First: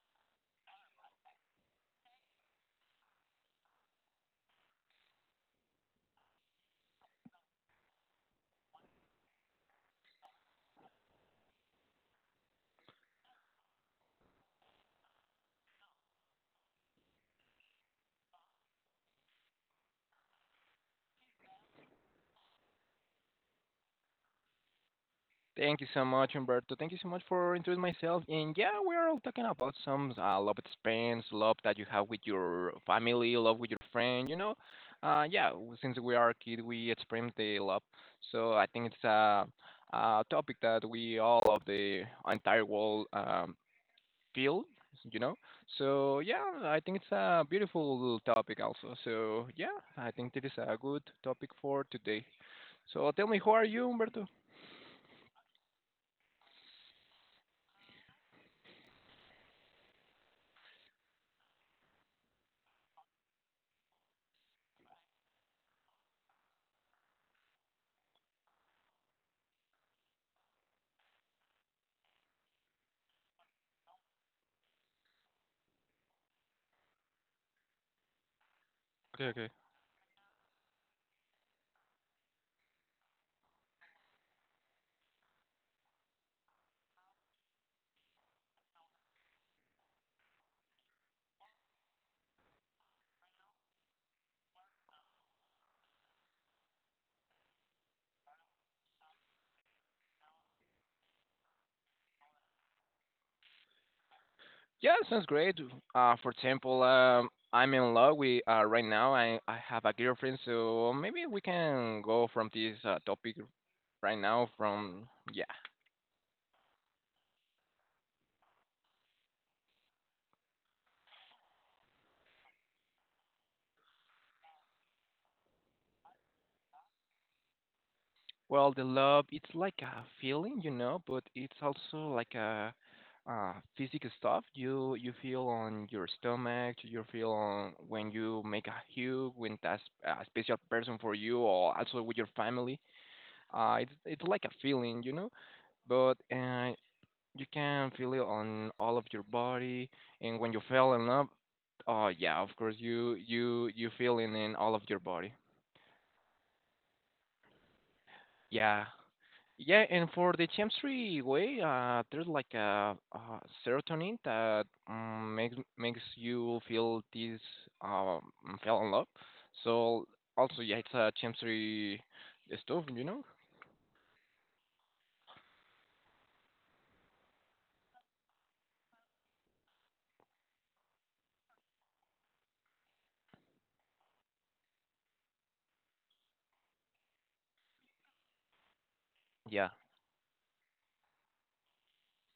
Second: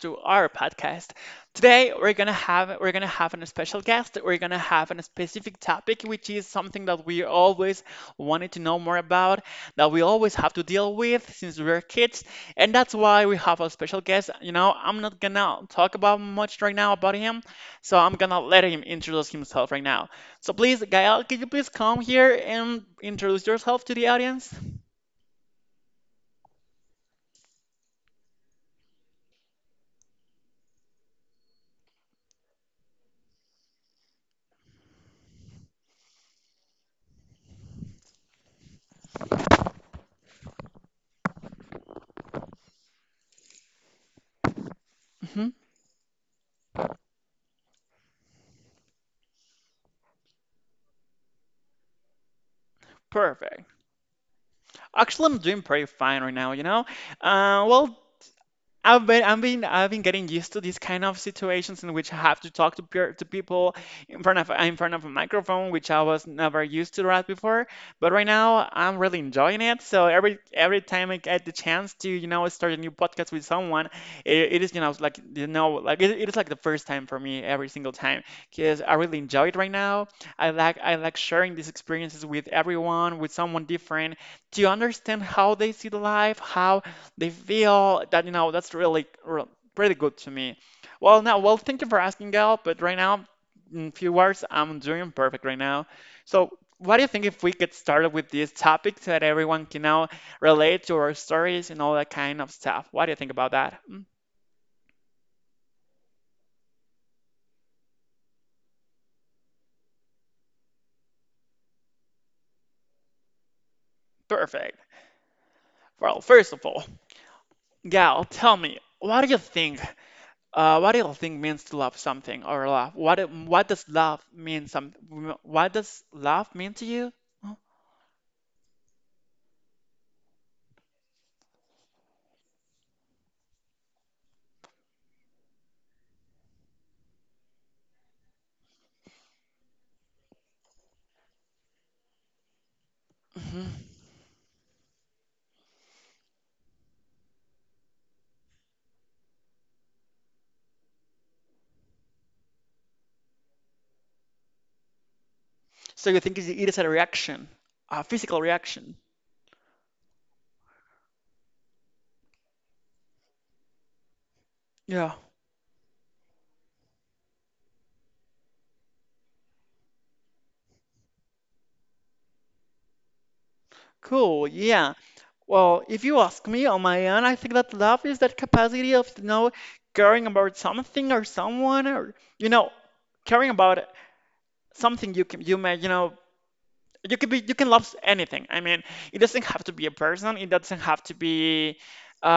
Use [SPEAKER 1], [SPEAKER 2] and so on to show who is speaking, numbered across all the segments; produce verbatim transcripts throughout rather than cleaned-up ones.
[SPEAKER 1] to our podcast. Today we're gonna have we're gonna have a special guest. We're gonna have a specific topic, which is something that we always wanted to know more about, that we always have to deal with since we were kids, and that's why we have a special guest. You know, I'm not gonna talk about much right now about him, so I'm gonna let him introduce himself right now. So please, Gael, could you please come here and introduce yourself to the audience?
[SPEAKER 2] Thank you so much, Humberto. Thank you so much for introducing myself. And yeah, we're all talking about some uh, love experience, love that you have with your family, love with your friend. You know, uh, yeah. w- Since we are a kid, we experience the love. So I think it's a, a topic that we all of the entire world um, feel. You know.
[SPEAKER 1] Hmm.
[SPEAKER 2] So yeah, I think it's a beautiful topic also. So yeah, I think it is a good topic for today. So tell me, who are
[SPEAKER 1] Perfect.
[SPEAKER 2] you, Humberto?
[SPEAKER 1] Actually, I'm doing pretty fine right now, you know? Uh, well, I've been, I've been, I've been getting used to these kind of situations in which I have to talk to peer, to people in front of, in front of a microphone, which I was never used to that before. But right now, I'm really enjoying it. So every, every time I get the chance to, you know, start a new podcast with someone, it, it is, you know, like, you know, like it, it is like the first time for me every single time because I really enjoy it right now. I like, I like sharing these experiences with everyone, with someone different to understand how they see the life, how they feel that, you know, that's really, real pretty good to me. Well, now, well, thank you for asking, Gal, but right now, in few words, I'm doing perfect right now. So, what do you think if we get started with this topic so that everyone can now relate to our stories and all that kind of stuff? What do you think about that? Mm,
[SPEAKER 2] Yeah, sounds great. Uh, for example, um, I'm in love with uh, right now. I I have a girlfriend, so maybe we can go from this uh, topic right now.
[SPEAKER 1] Perfect.
[SPEAKER 2] From yeah,
[SPEAKER 1] Well, first of all, Gal, tell me, what do you think? Uh, what do you think means to love something or love? What what does love mean? Some What does love mean to you?
[SPEAKER 2] well, the love it's like a feeling, you know, but it's also like a uh, physical stuff. You you feel on your stomach. You feel on when you make a hug, when that's a special person for you, or also with your family.
[SPEAKER 1] Mhm.
[SPEAKER 2] Uh, it's it's like a feeling, you know, but uh, you can feel it on all of your body, and when you fell in love, oh yeah, of course you you you feel it in all of your body.
[SPEAKER 1] So you think it is a reaction, a physical
[SPEAKER 2] Yeah.
[SPEAKER 1] reaction?
[SPEAKER 2] Yeah, and for the chemistry way, uh, there's like a, uh serotonin that
[SPEAKER 1] Yeah.
[SPEAKER 2] um, makes makes you feel this um fell in love. So also, yeah, it's a chemistry stuff, you know?
[SPEAKER 1] Cool. Yeah. Well, if you ask me on my end, I think that love is that capacity of, you know, caring about something or someone or, you know, caring about something you can, you may, you know, you could be you can love anything. I mean, it doesn't have
[SPEAKER 2] Yeah.
[SPEAKER 1] to be a person, it doesn't have to be uh,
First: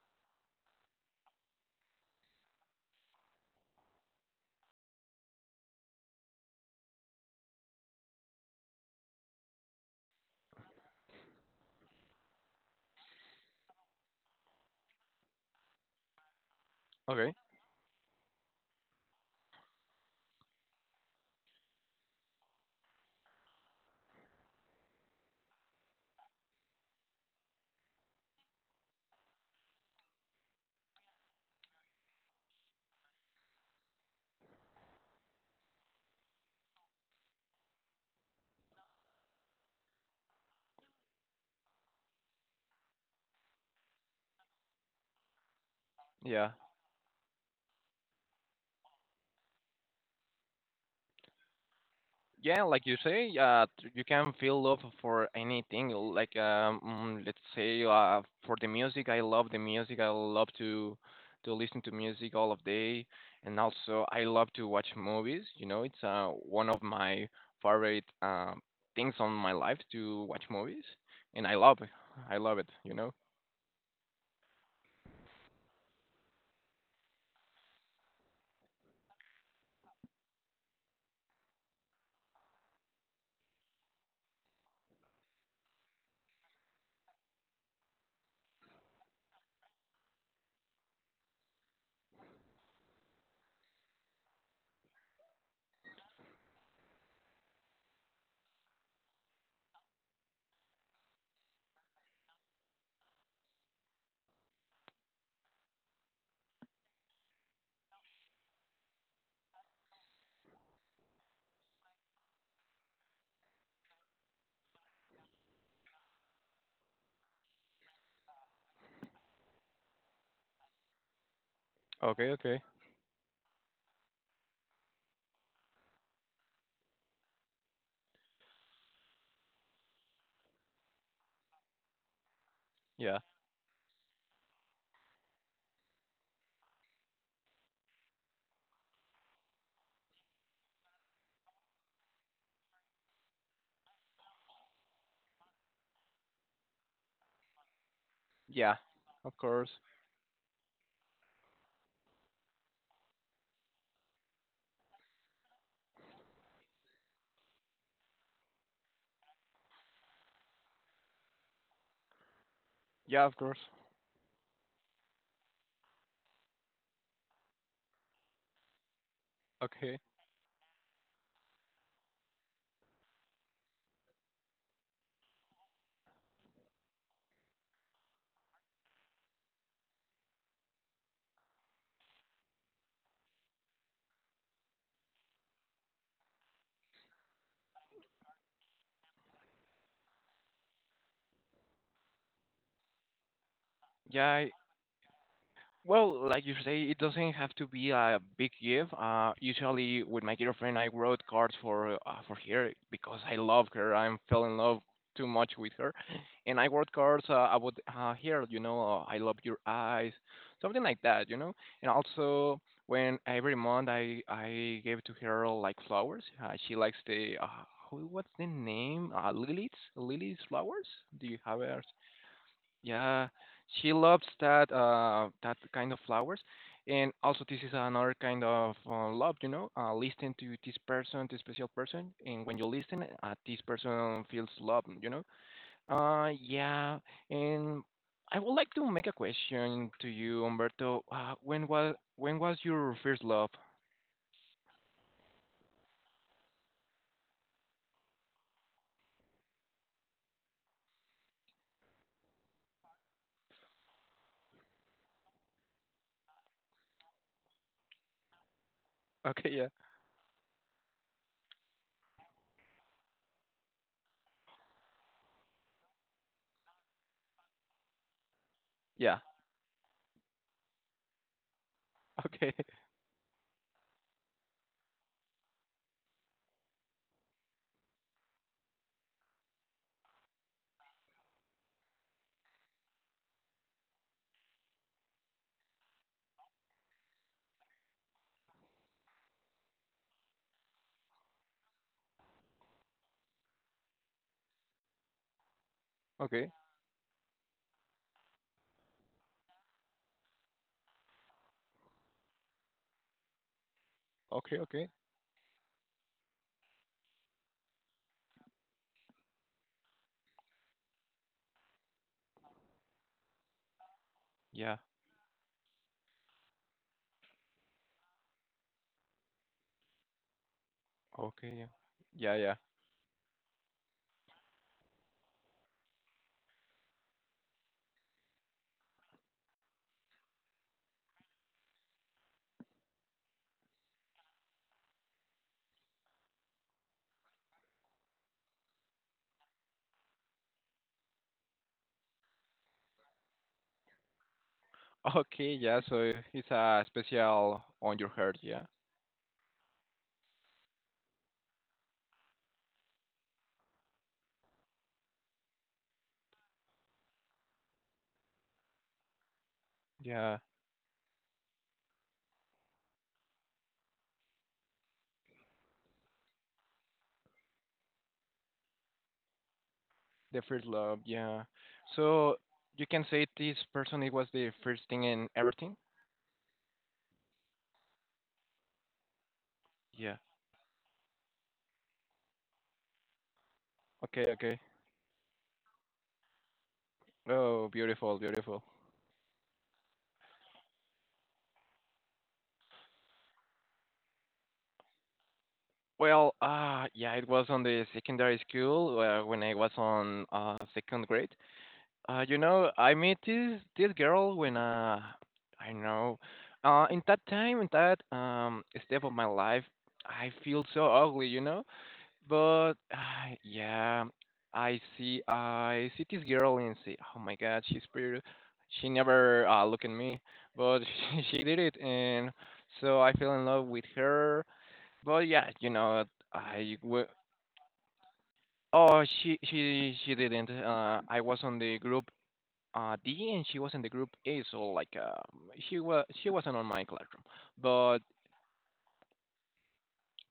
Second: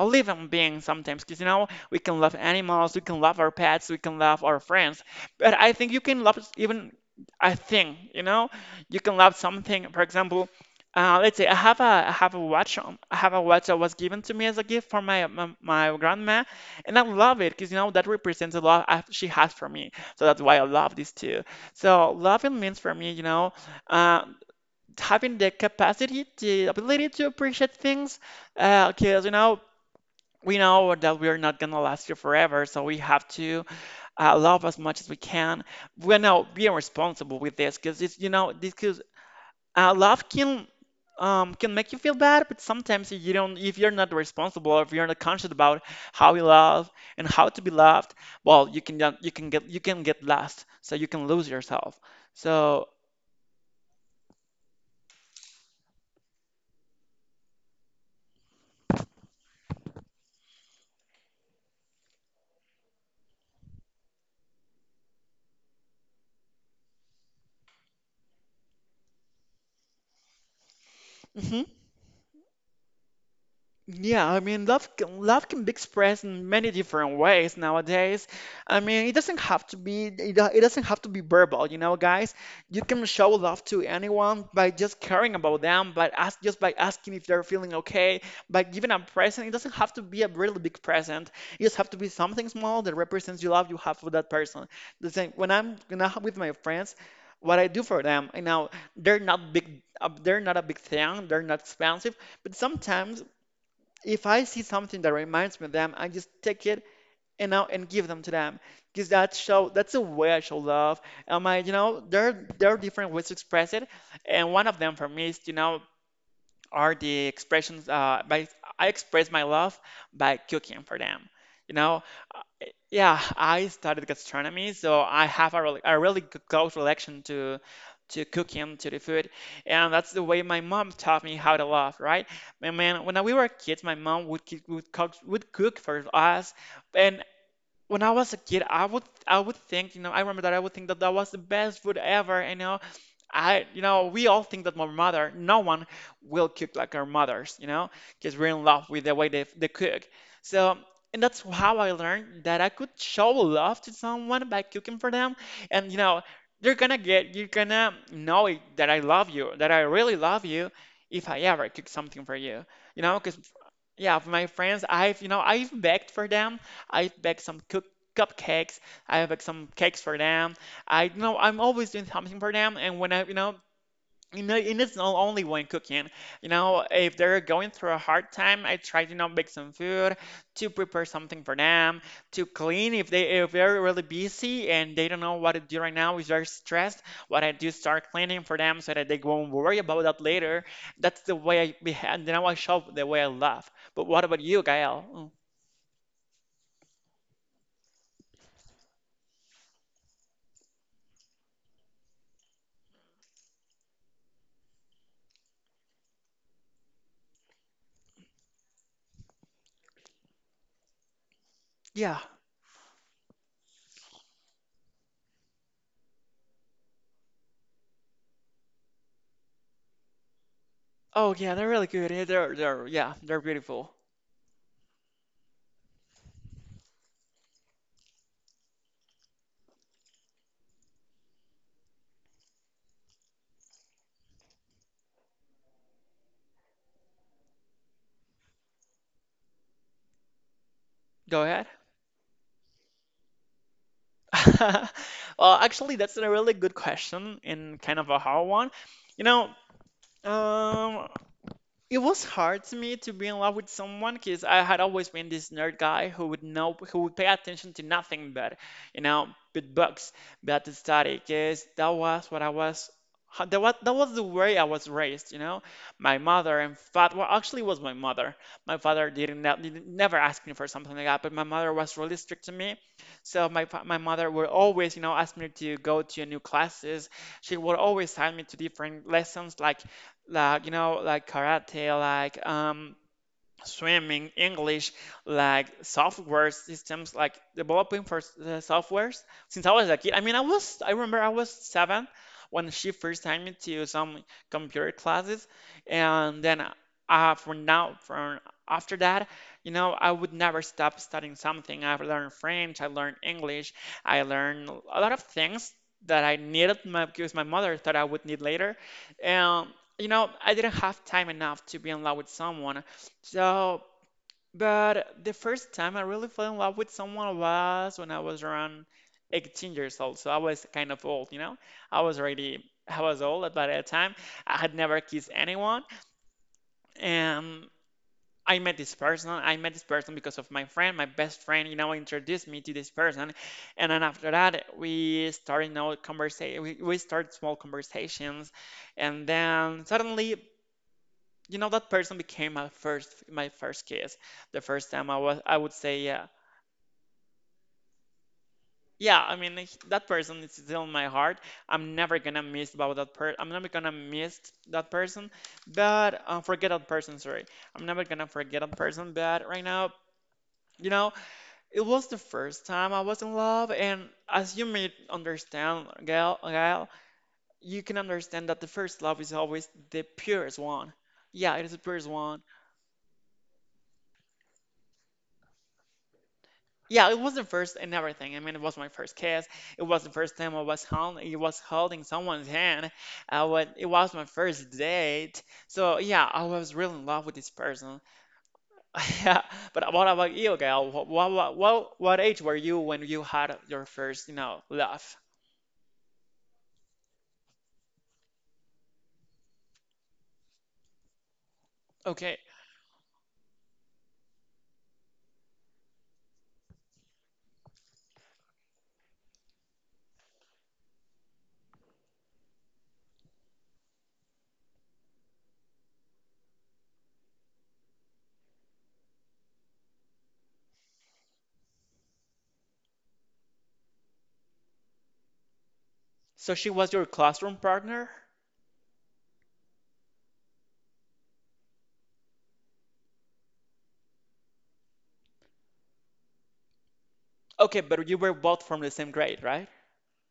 [SPEAKER 1] a living being sometimes, because you know we can love animals, we can love our pets, we can love our friends, but I think you can love even a thing. You know, you can love something. For example, uh, let's say I have a I have a watch, um, I have a watch that was given to me as a gift from my my, my grandma, and I
[SPEAKER 2] Okay.
[SPEAKER 1] love it because you know that represents a lot she has for me. So that's why I love these two. So loving means for me, you know, uh, having the capacity, the ability to appreciate things, because you know we know that we are not gonna last here forever, so we have to uh, love as much as we can. We're now being responsible with this, because it's you know this because uh, love can. Um, can make you feel bad, but sometimes if you don't, if you're not responsible or if you're not conscious about how you
[SPEAKER 2] Yeah.
[SPEAKER 1] love and how to be loved, well, you can you can get you can get lost, so you can lose yourself.
[SPEAKER 2] Yeah,
[SPEAKER 1] So,
[SPEAKER 2] like you say, uh, t- you can feel love for anything. Like um, mm, let's say, uh, for the music, I love the music. I love to to listen to music all of day, and also I love to watch movies. You know, it's uh one of my favorite um things on my life to watch movies, and I
[SPEAKER 1] mhm.
[SPEAKER 2] love it. I love it. You know.
[SPEAKER 1] Yeah, I mean, love can, love can be expressed in many different ways nowadays. I mean, it doesn't have to be it, do- it doesn't have to be verbal, you know, guys. You can show love to anyone by just caring about them, by ask just by asking if they're feeling okay, by giving a present. It doesn't have to be a really big present. It just have to be something small that represents your love you have for that person. The same when I'm when I'm with my friends, what I do for them, you know, they're not big, uh, they're not a big thing, they're not expensive. But sometimes if I see something that reminds me of them, I just take it and now and give them to them because that show that's a way I show love. Um, I you know there there are different ways to express it, and one of them for me is you know are the expressions uh, by I express my love by cooking for them. You know,
[SPEAKER 2] Okay. Okay.
[SPEAKER 1] Uh, yeah, I studied gastronomy, so I have a really, a really g- close relation to to cooking, to the food, and that's the way my mom taught me how to love, right? And man, when
[SPEAKER 2] Yeah.
[SPEAKER 1] we were kids, my mom would cook, would cook would cook for us, and when I was a kid, I would I would think, you know, I remember that I would think that that was the best food ever, you know, I, you know, we all think that my mother, no one will cook like our mothers, you know, because we're in
[SPEAKER 2] Yeah.
[SPEAKER 1] love with the way
[SPEAKER 2] Of
[SPEAKER 1] they, they
[SPEAKER 2] course.
[SPEAKER 1] cook. So, and that's how I learned that I could show love to someone by cooking for them. And, you know, you're gonna get, you're gonna know it, that I love you, that I really love you if I ever cook something for you, you know,
[SPEAKER 2] Yeah. Of
[SPEAKER 1] because
[SPEAKER 2] course.
[SPEAKER 1] yeah, for my friends, I've you know I've baked for them. I've baked some cook cupcakes. I have baked some
[SPEAKER 2] Okay.
[SPEAKER 1] cakes for them. I you know I'm always doing something for them. And when I you know you know, and it's not only when cooking. You know, if they're going through a hard time, I try to you know make some food, to prepare something for them, to clean if they if they're really busy and they don't know what to do right now, is very stressed. What I do, start cleaning for them so that they won't worry about that later. That's the way I behave. You know, I show the way I love. But what about
[SPEAKER 2] Yeah.
[SPEAKER 1] you, Gael? Mm,
[SPEAKER 2] Well, like you say, it doesn't have to be a big gift. Uh, usually, with my girlfriend, I wrote cards for uh, for her because I love her. I'm fell in love too much with her, and I wrote cards uh, about uh, here. You know, uh, I love your eyes, something like that. You know, and
[SPEAKER 1] Yeah.
[SPEAKER 2] also when every month I I gave to her like flowers. Uh, she likes the uh, who- what's the name? Uh, lilies, lilies flowers. Do
[SPEAKER 1] Oh
[SPEAKER 2] you
[SPEAKER 1] yeah,
[SPEAKER 2] have
[SPEAKER 1] they're
[SPEAKER 2] it?
[SPEAKER 1] really good. Yeah, They're they're yeah,
[SPEAKER 2] Yeah,
[SPEAKER 1] they're
[SPEAKER 2] she
[SPEAKER 1] beautiful.
[SPEAKER 2] loves that uh that kind of flowers, and also this is another kind of uh, love, you know, uh, listening to this person, this special person, and when you listen, uh, this person feels love, you know. Uh, yeah, and I would like to make a question to you, Umberto. Uh,
[SPEAKER 1] Go ahead.
[SPEAKER 2] when was when was your first love?
[SPEAKER 1] Well, actually, that's a really good question and kind of a hard one. You know, um, it was hard to me to be in love with someone because I had always been this nerd guy who would know, who would pay attention to nothing but, you know,
[SPEAKER 2] Okay, yeah,
[SPEAKER 1] but books, but to study. Because that was what I was, ho- that was, that was the way I was raised. You know, my mother and father, well, actually, it was my mother. My father
[SPEAKER 2] yeah,
[SPEAKER 1] didn't, ne- didn't never ask me for something like that, but my mother was really strict to
[SPEAKER 2] okay,
[SPEAKER 1] me. So my fa- my mother would always, you know, ask me to go to new classes. She would always send me to different lessons, like like you know like karate, like um streaming English, like software systems, like developing for the softwares since I was a kid. I mean, I was, I remember I was seven when she first signed me to some computer classes, and
[SPEAKER 2] okay,
[SPEAKER 1] then uh, from now, from after that, you know, I would never stop studying something. I learned French, I learned English, I
[SPEAKER 2] okay,
[SPEAKER 1] learned
[SPEAKER 2] okay,
[SPEAKER 1] a lot of things that I needed my, because my mother thought I would need later, and you know, I didn't have time enough to be in love with someone. So,
[SPEAKER 2] yeah,
[SPEAKER 1] but the first time I really fell in love with someone was when I was around eighteen years old. So I was kind of old, you
[SPEAKER 2] okay,
[SPEAKER 1] know?
[SPEAKER 2] yeah,
[SPEAKER 1] I was
[SPEAKER 2] yeah, yeah.
[SPEAKER 1] already, I was old by that time. I had never kissed anyone. And I met this person. I met this person because of my friend, my best friend, you know, introduced me to this person. And then after that, we started, you know, conversation. We, we started small conversations. And then suddenly, you know that person became my first my first kiss, the first time I was,
[SPEAKER 2] Okay,
[SPEAKER 1] I would
[SPEAKER 2] yeah,
[SPEAKER 1] say,
[SPEAKER 2] so
[SPEAKER 1] yeah.
[SPEAKER 2] it's a special on your heart, yeah.
[SPEAKER 1] Yeah, I mean, he- that person is still in my heart. I'm never gonna miss about that person, I'm never gonna miss that person, but uh, forget that person sorry I'm never gonna forget that person, but right now,
[SPEAKER 2] Yeah,
[SPEAKER 1] you know, it was the first time I was in love, and as you may understand, gal Gal, you can understand that the first love is always the
[SPEAKER 2] the
[SPEAKER 1] purest
[SPEAKER 2] first
[SPEAKER 1] one.
[SPEAKER 2] love, yeah.
[SPEAKER 1] Yeah, it is the purest
[SPEAKER 2] So
[SPEAKER 1] one.
[SPEAKER 2] you can say this person it was the first thing in everything?
[SPEAKER 1] Yeah, it was the first and everything. I mean, it was my first kiss. It was the
[SPEAKER 2] Yeah.
[SPEAKER 1] first time I was held, it was holding someone's hand. I would, it was my
[SPEAKER 2] Okay, okay.
[SPEAKER 1] first date. So yeah, I was really in love with this
[SPEAKER 2] Oh,
[SPEAKER 1] person.
[SPEAKER 2] beautiful, beautiful.
[SPEAKER 1] Yeah, but what about you, Gail? What, what, what, what age were you when you had your first, you know, love?
[SPEAKER 2] Well, uh yeah, it was on the secondary school uh, when I was on uh second grade. Uh you
[SPEAKER 1] Okay,
[SPEAKER 2] know, I met this this girl when uh I know uh in that time in that um step of my life I feel so ugly, you know? But uh, yeah, I see. I see this girl and say, "Oh my God, she's pretty." She never uh, look at me, but she, she did it, and so I fell in love with her. But yeah, you know,
[SPEAKER 1] so she
[SPEAKER 2] I
[SPEAKER 1] was
[SPEAKER 2] w-
[SPEAKER 1] your classroom partner.
[SPEAKER 2] oh she she she didn't. Uh, I was on the group uh, D, and she was in the group A, so like uh, she was she wasn't on my classroom,
[SPEAKER 1] Okay,
[SPEAKER 2] but
[SPEAKER 1] but you were both from the same grade, right?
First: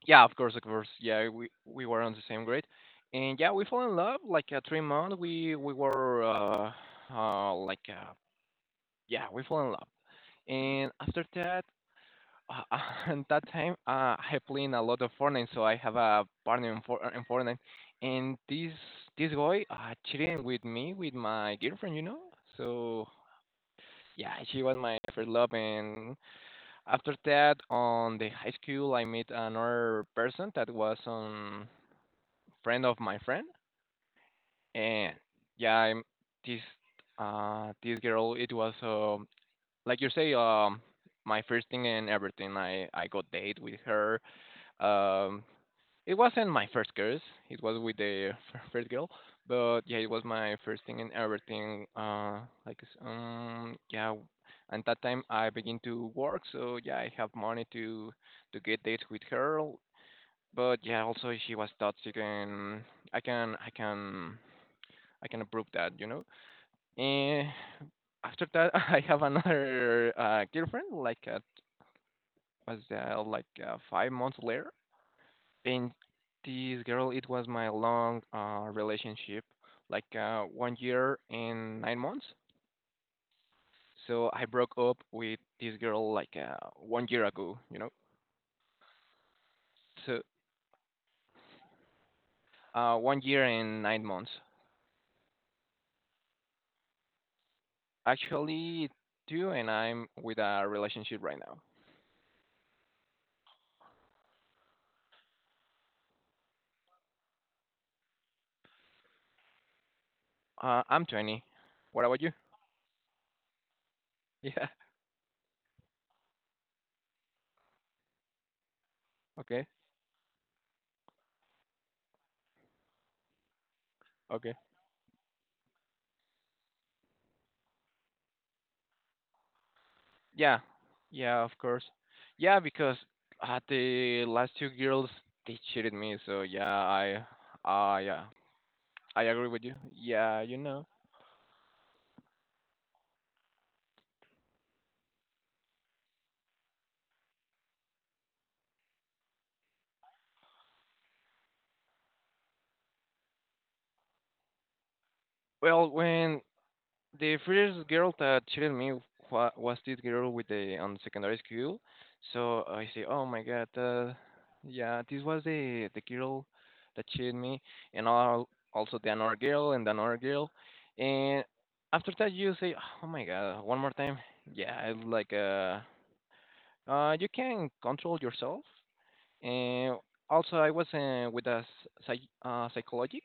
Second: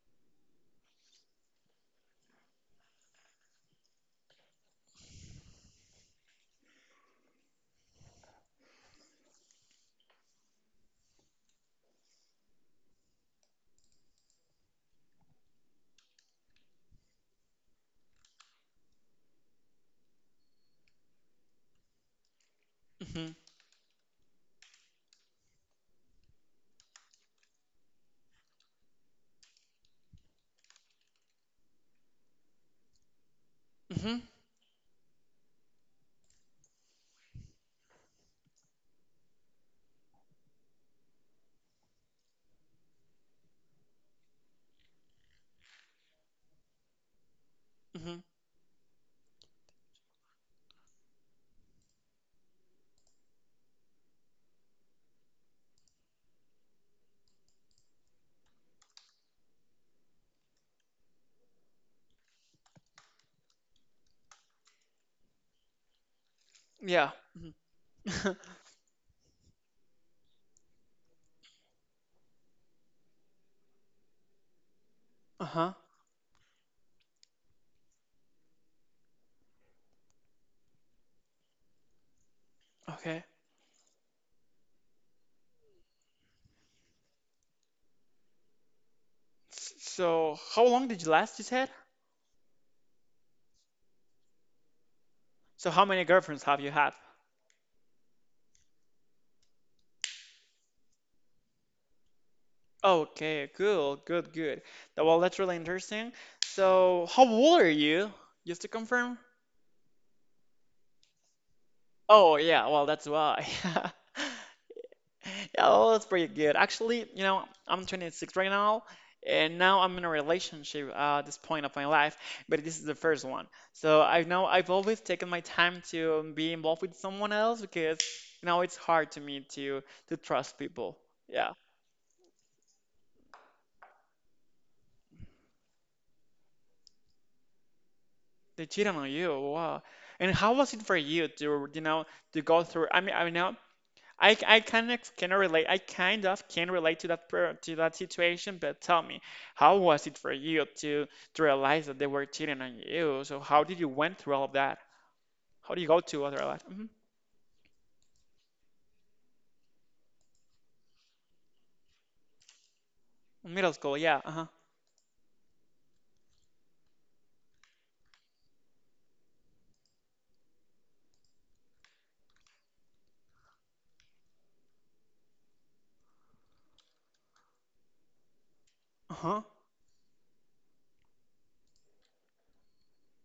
[SPEAKER 2] yeah, of course, of course. Yeah, we we were on the same grade, and yeah, we fell in love like uh, three months. We we were uh, uh like uh, yeah, we fell in love, and after that, uh, and that time, uh, I playing a lot of Fortnite, so I have a partner in, For- in Fortnite, and this this boy uh cheating with me with my girlfriend, you know. So
[SPEAKER 1] Mm-hmm.
[SPEAKER 2] yeah, she was my first love, and after that, on the high school, I met another person that was on friend of my friend,
[SPEAKER 1] Mm-hmm.
[SPEAKER 2] and yeah, I'm, this uh this girl. It was um like you say um my first thing and everything. I I got date with her. Um, it wasn't my first kiss. It was with
[SPEAKER 1] Mm-hmm.
[SPEAKER 2] the first girl, but yeah, it was my first thing and everything. Uh, like s- um yeah. And that time I begin to work, so yeah, I have money to to get dates with her. But yeah, also she was toxic, and I can I can I can approve that, you know.
[SPEAKER 1] Yeah.
[SPEAKER 2] And
[SPEAKER 1] Mm-hmm.
[SPEAKER 2] after that, I have another uh, girlfriend, like uh, was uh, like uh, five months later.
[SPEAKER 1] Uh-huh.
[SPEAKER 2] And this girl, it was my long uh, relationship, like uh, one year and nine months.
[SPEAKER 1] Okay.
[SPEAKER 2] So I broke up with this girl like uh, one year ago, you know.
[SPEAKER 1] S-
[SPEAKER 2] So
[SPEAKER 1] So, how long did you last, you said?
[SPEAKER 2] uh, one year and nine months.
[SPEAKER 1] So how many girlfriends have you had?
[SPEAKER 2] Actually, two, and I'm with a relationship right now.
[SPEAKER 1] Okay, cool, good, good. That well, that's really interesting. So how old are you? Just to confirm?
[SPEAKER 2] Uh, I'm twenty. What about you?
[SPEAKER 1] Oh yeah, well that's why.
[SPEAKER 2] Yeah.
[SPEAKER 1] Yeah, well, that's pretty good. Actually, you know, I'm twenty-six right now, and
[SPEAKER 2] Okay.
[SPEAKER 1] now I'm in a relationship uh, at this point of my life, but this is the first one. So I know
[SPEAKER 2] Okay.
[SPEAKER 1] I've always taken my time to be involved with someone else because, you know, it's hard to me to to trust
[SPEAKER 2] Yeah,
[SPEAKER 1] people.
[SPEAKER 2] yeah, of
[SPEAKER 1] Yeah.
[SPEAKER 2] course. Yeah, because uh, the last two girls they cheated me, so yeah, I, uh, yeah,
[SPEAKER 1] They cheated on
[SPEAKER 2] I
[SPEAKER 1] you.
[SPEAKER 2] agree with you.
[SPEAKER 1] Wow. And
[SPEAKER 2] Yeah,
[SPEAKER 1] how
[SPEAKER 2] you
[SPEAKER 1] was it
[SPEAKER 2] know.
[SPEAKER 1] for you to, you know, to go through? I mean, I know I I kind of can relate. I kind of can relate to that per- to that situation. But tell me, how was it for you to to realize that they were cheating on you? So how did you went through all of that? How do you
[SPEAKER 2] Well,
[SPEAKER 1] go to
[SPEAKER 2] when
[SPEAKER 1] other life? hmm
[SPEAKER 2] the first girl that cheated me wa- was this girl with the on secondary school. So I say, oh my god,
[SPEAKER 1] Middle school,
[SPEAKER 2] uh,
[SPEAKER 1] yeah. Uh-huh.
[SPEAKER 2] yeah, this was the the girl that cheated me, and all, also the another girl and another girl, and after that you say, oh my god, one more time, yeah, it's like uh, uh, you can control yourself,
[SPEAKER 1] Uh-huh.
[SPEAKER 2] and also I was uh, with a psych- uh, psychologic,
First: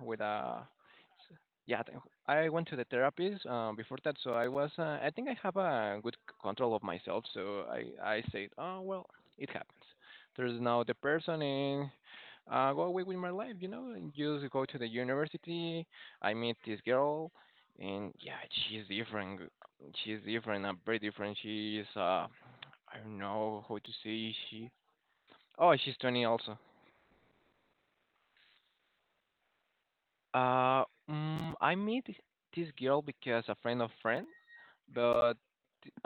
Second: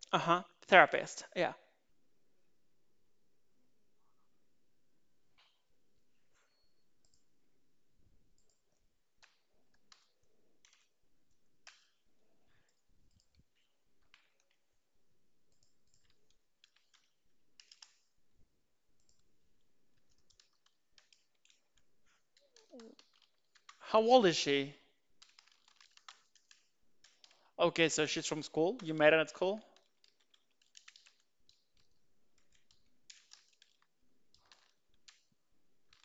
[SPEAKER 2] with
[SPEAKER 1] Uh-huh.
[SPEAKER 2] a
[SPEAKER 1] Therapist, yeah.
[SPEAKER 2] yeah, th- I went to the therapies um, before that, so I was. Uh, I think I have a good c- control of myself, so I I said, oh well, it happens. There's now the person and uh, go away with my life, you know. And just go to the university. I meet this girl, and yeah, she's different. She's different. Uh very different. She's uh, I don't know how to
[SPEAKER 1] How old
[SPEAKER 2] say
[SPEAKER 1] is
[SPEAKER 2] she.
[SPEAKER 1] she?
[SPEAKER 2] Oh, she's twenty also.
[SPEAKER 1] Okay, so she's from school. You met her at school.
[SPEAKER 2] Uh, mm, I meet this girl because a friend of friend but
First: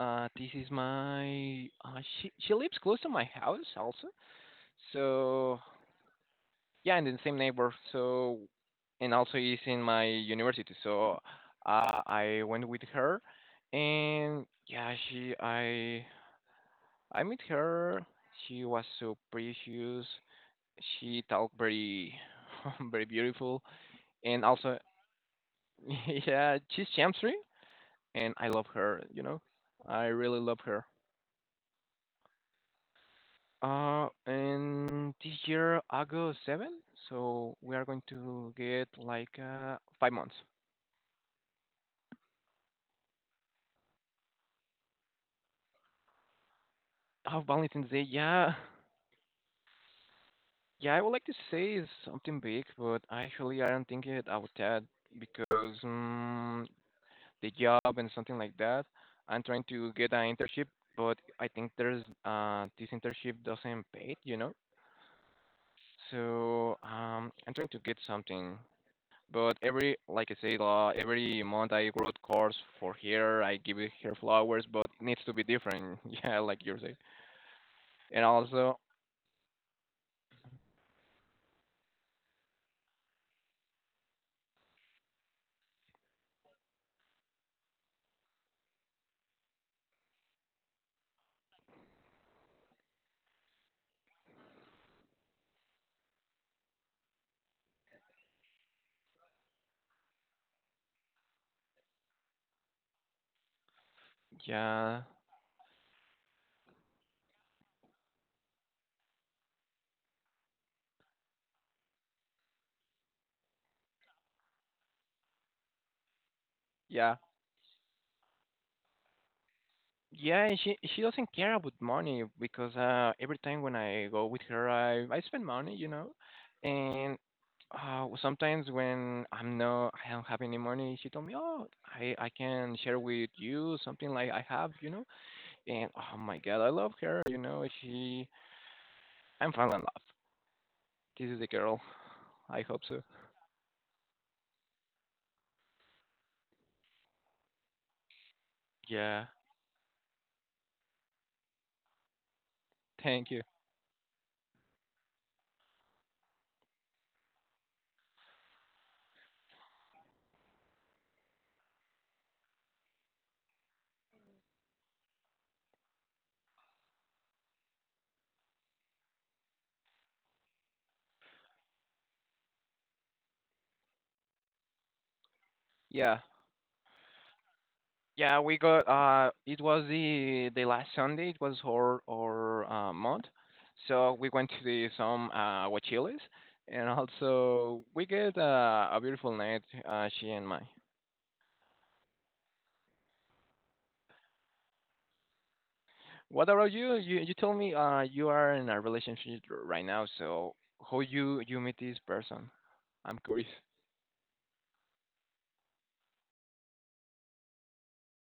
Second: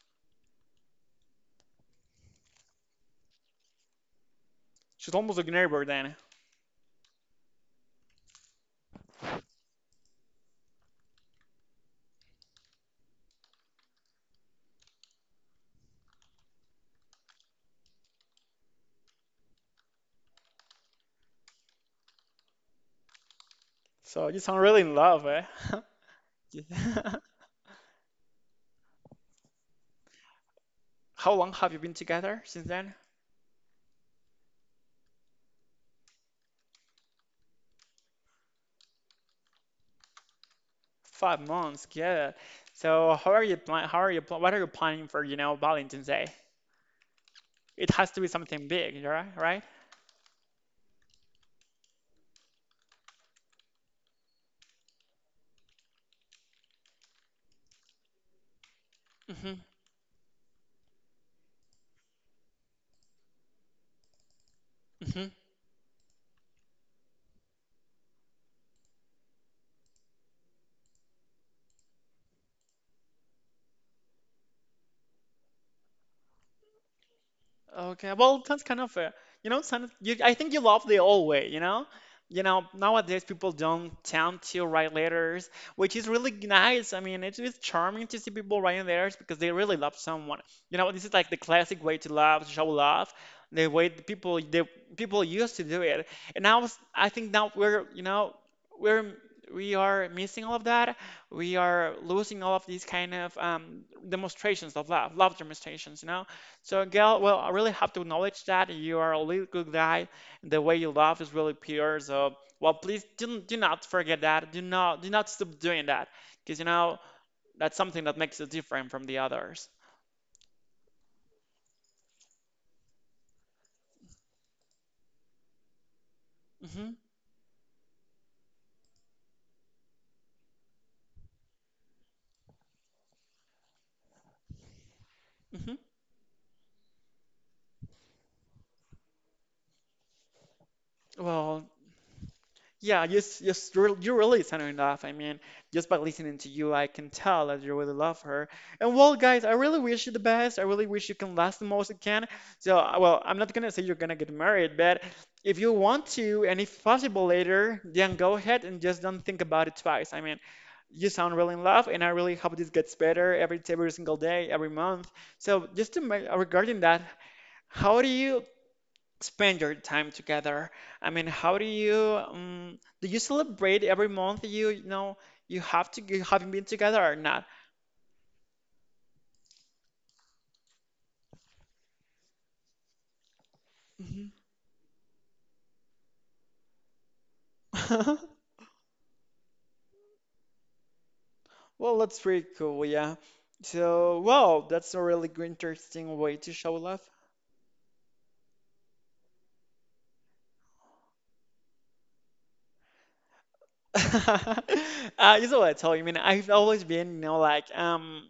[SPEAKER 2] Uh, this is my. Uh, she she lives close to my house also. So
[SPEAKER 1] She's almost a neighbor then.
[SPEAKER 2] yeah, and in the same neighbor. So and also is in my university. So uh, I went with her, and yeah, she I I met her. She was so precious. She talked very very beautiful,
[SPEAKER 1] So you
[SPEAKER 2] and
[SPEAKER 1] sound
[SPEAKER 2] also
[SPEAKER 1] really in love, eh?
[SPEAKER 2] yeah, she's
[SPEAKER 1] Yeah.
[SPEAKER 2] champ and I love her. You know, I really love her.
[SPEAKER 1] How long have you been together since then?
[SPEAKER 2] Uh, and this year, August seventh, so we are going to get like uh, five months.
[SPEAKER 1] Five months. Good. So how are you plan? How are you plan? What are you planning for? You know, Valentine's Day.
[SPEAKER 2] Oh, Valentine's
[SPEAKER 1] It
[SPEAKER 2] Day,
[SPEAKER 1] has to be
[SPEAKER 2] yeah.
[SPEAKER 1] something big, right? Right?
[SPEAKER 2] Yeah, I would like to say it's something big, but actually I don't think it about that because um, the job and something like that. I'm
[SPEAKER 1] Mm-hmm.
[SPEAKER 2] trying to get an internship, but I think there's uh, this internship doesn't pay, you know? So um, I'm trying to get something but every, like I said, uh, every month I grow cars for her. I give it her flowers, but it needs to be different. Yeah, like you say.
[SPEAKER 1] Okay,
[SPEAKER 2] And
[SPEAKER 1] well, that's
[SPEAKER 2] also,
[SPEAKER 1] kind of fair. You know, son, you, I think you love the old way, you know? You know, nowadays people don't tend to write letters, which is really nice. I mean, it's, it's charming to see people writing letters because they really love someone. You know, this is like the classic way to love, to show love, the way the people the people used to do it. And now s- I think now we're, you know, we're we are missing all of that. We are losing all of these kind of um, demonstrations of
[SPEAKER 2] yeah,
[SPEAKER 1] love, love demonstrations, you know? So, Gail, well, I really have to acknowledge that you are a really good guy. The way you love is really pure. So, well, please do, do not forget that. Do not do not stop doing that, because you know
[SPEAKER 2] yeah,
[SPEAKER 1] that's something that makes you different from the others.
[SPEAKER 2] yeah. And she she doesn't care about money because uh, every time when I go with her, I I spend money, you know.
[SPEAKER 1] hmm
[SPEAKER 2] And uh, sometimes when I'm no, I don't have any money, she told me, oh, I I can share with you something like I have, you know.
[SPEAKER 1] hmm
[SPEAKER 2] And oh my God, I love her, you know. She I'm falling in love. This is a
[SPEAKER 1] Well,
[SPEAKER 2] girl. I hope so.
[SPEAKER 1] Yeah, just just re you really sound enough. I mean, just by listening to you, I can tell that you really love her. And well,
[SPEAKER 2] Yeah.
[SPEAKER 1] guys, I really wish you the best. I really wish you can last the most you can. So, uh, well,
[SPEAKER 2] Thank
[SPEAKER 1] I'm
[SPEAKER 2] you.
[SPEAKER 1] not gonna say you're gonna get married, but if you want to, and if possible later, then go ahead and just don't think about it twice. I mean, you sound really in love, and I really hope this gets better every every single day, every month. So, just to ma- regarding that, how do you spend your time together. I mean, how do you um, do you celebrate every month you, you know you have to
[SPEAKER 2] Yeah.
[SPEAKER 1] you having been together or not?
[SPEAKER 2] Yeah, we got uh it was the the last Sunday, it was our our uh, month. So we
[SPEAKER 1] Mhm.
[SPEAKER 2] went to the some uh huachiles and also we get uh, a beautiful night, uh she and my.
[SPEAKER 1] Well, that's pretty cool, yeah. So, wow, that's a really good, interesting way
[SPEAKER 2] What
[SPEAKER 1] to
[SPEAKER 2] about
[SPEAKER 1] show
[SPEAKER 2] you?
[SPEAKER 1] love.
[SPEAKER 2] You you told me uh you are in a relationship right now, so how you you meet this person? I'm curious.
[SPEAKER 1] Uh, you know what I tell you, I mean, I've always been, you know, like um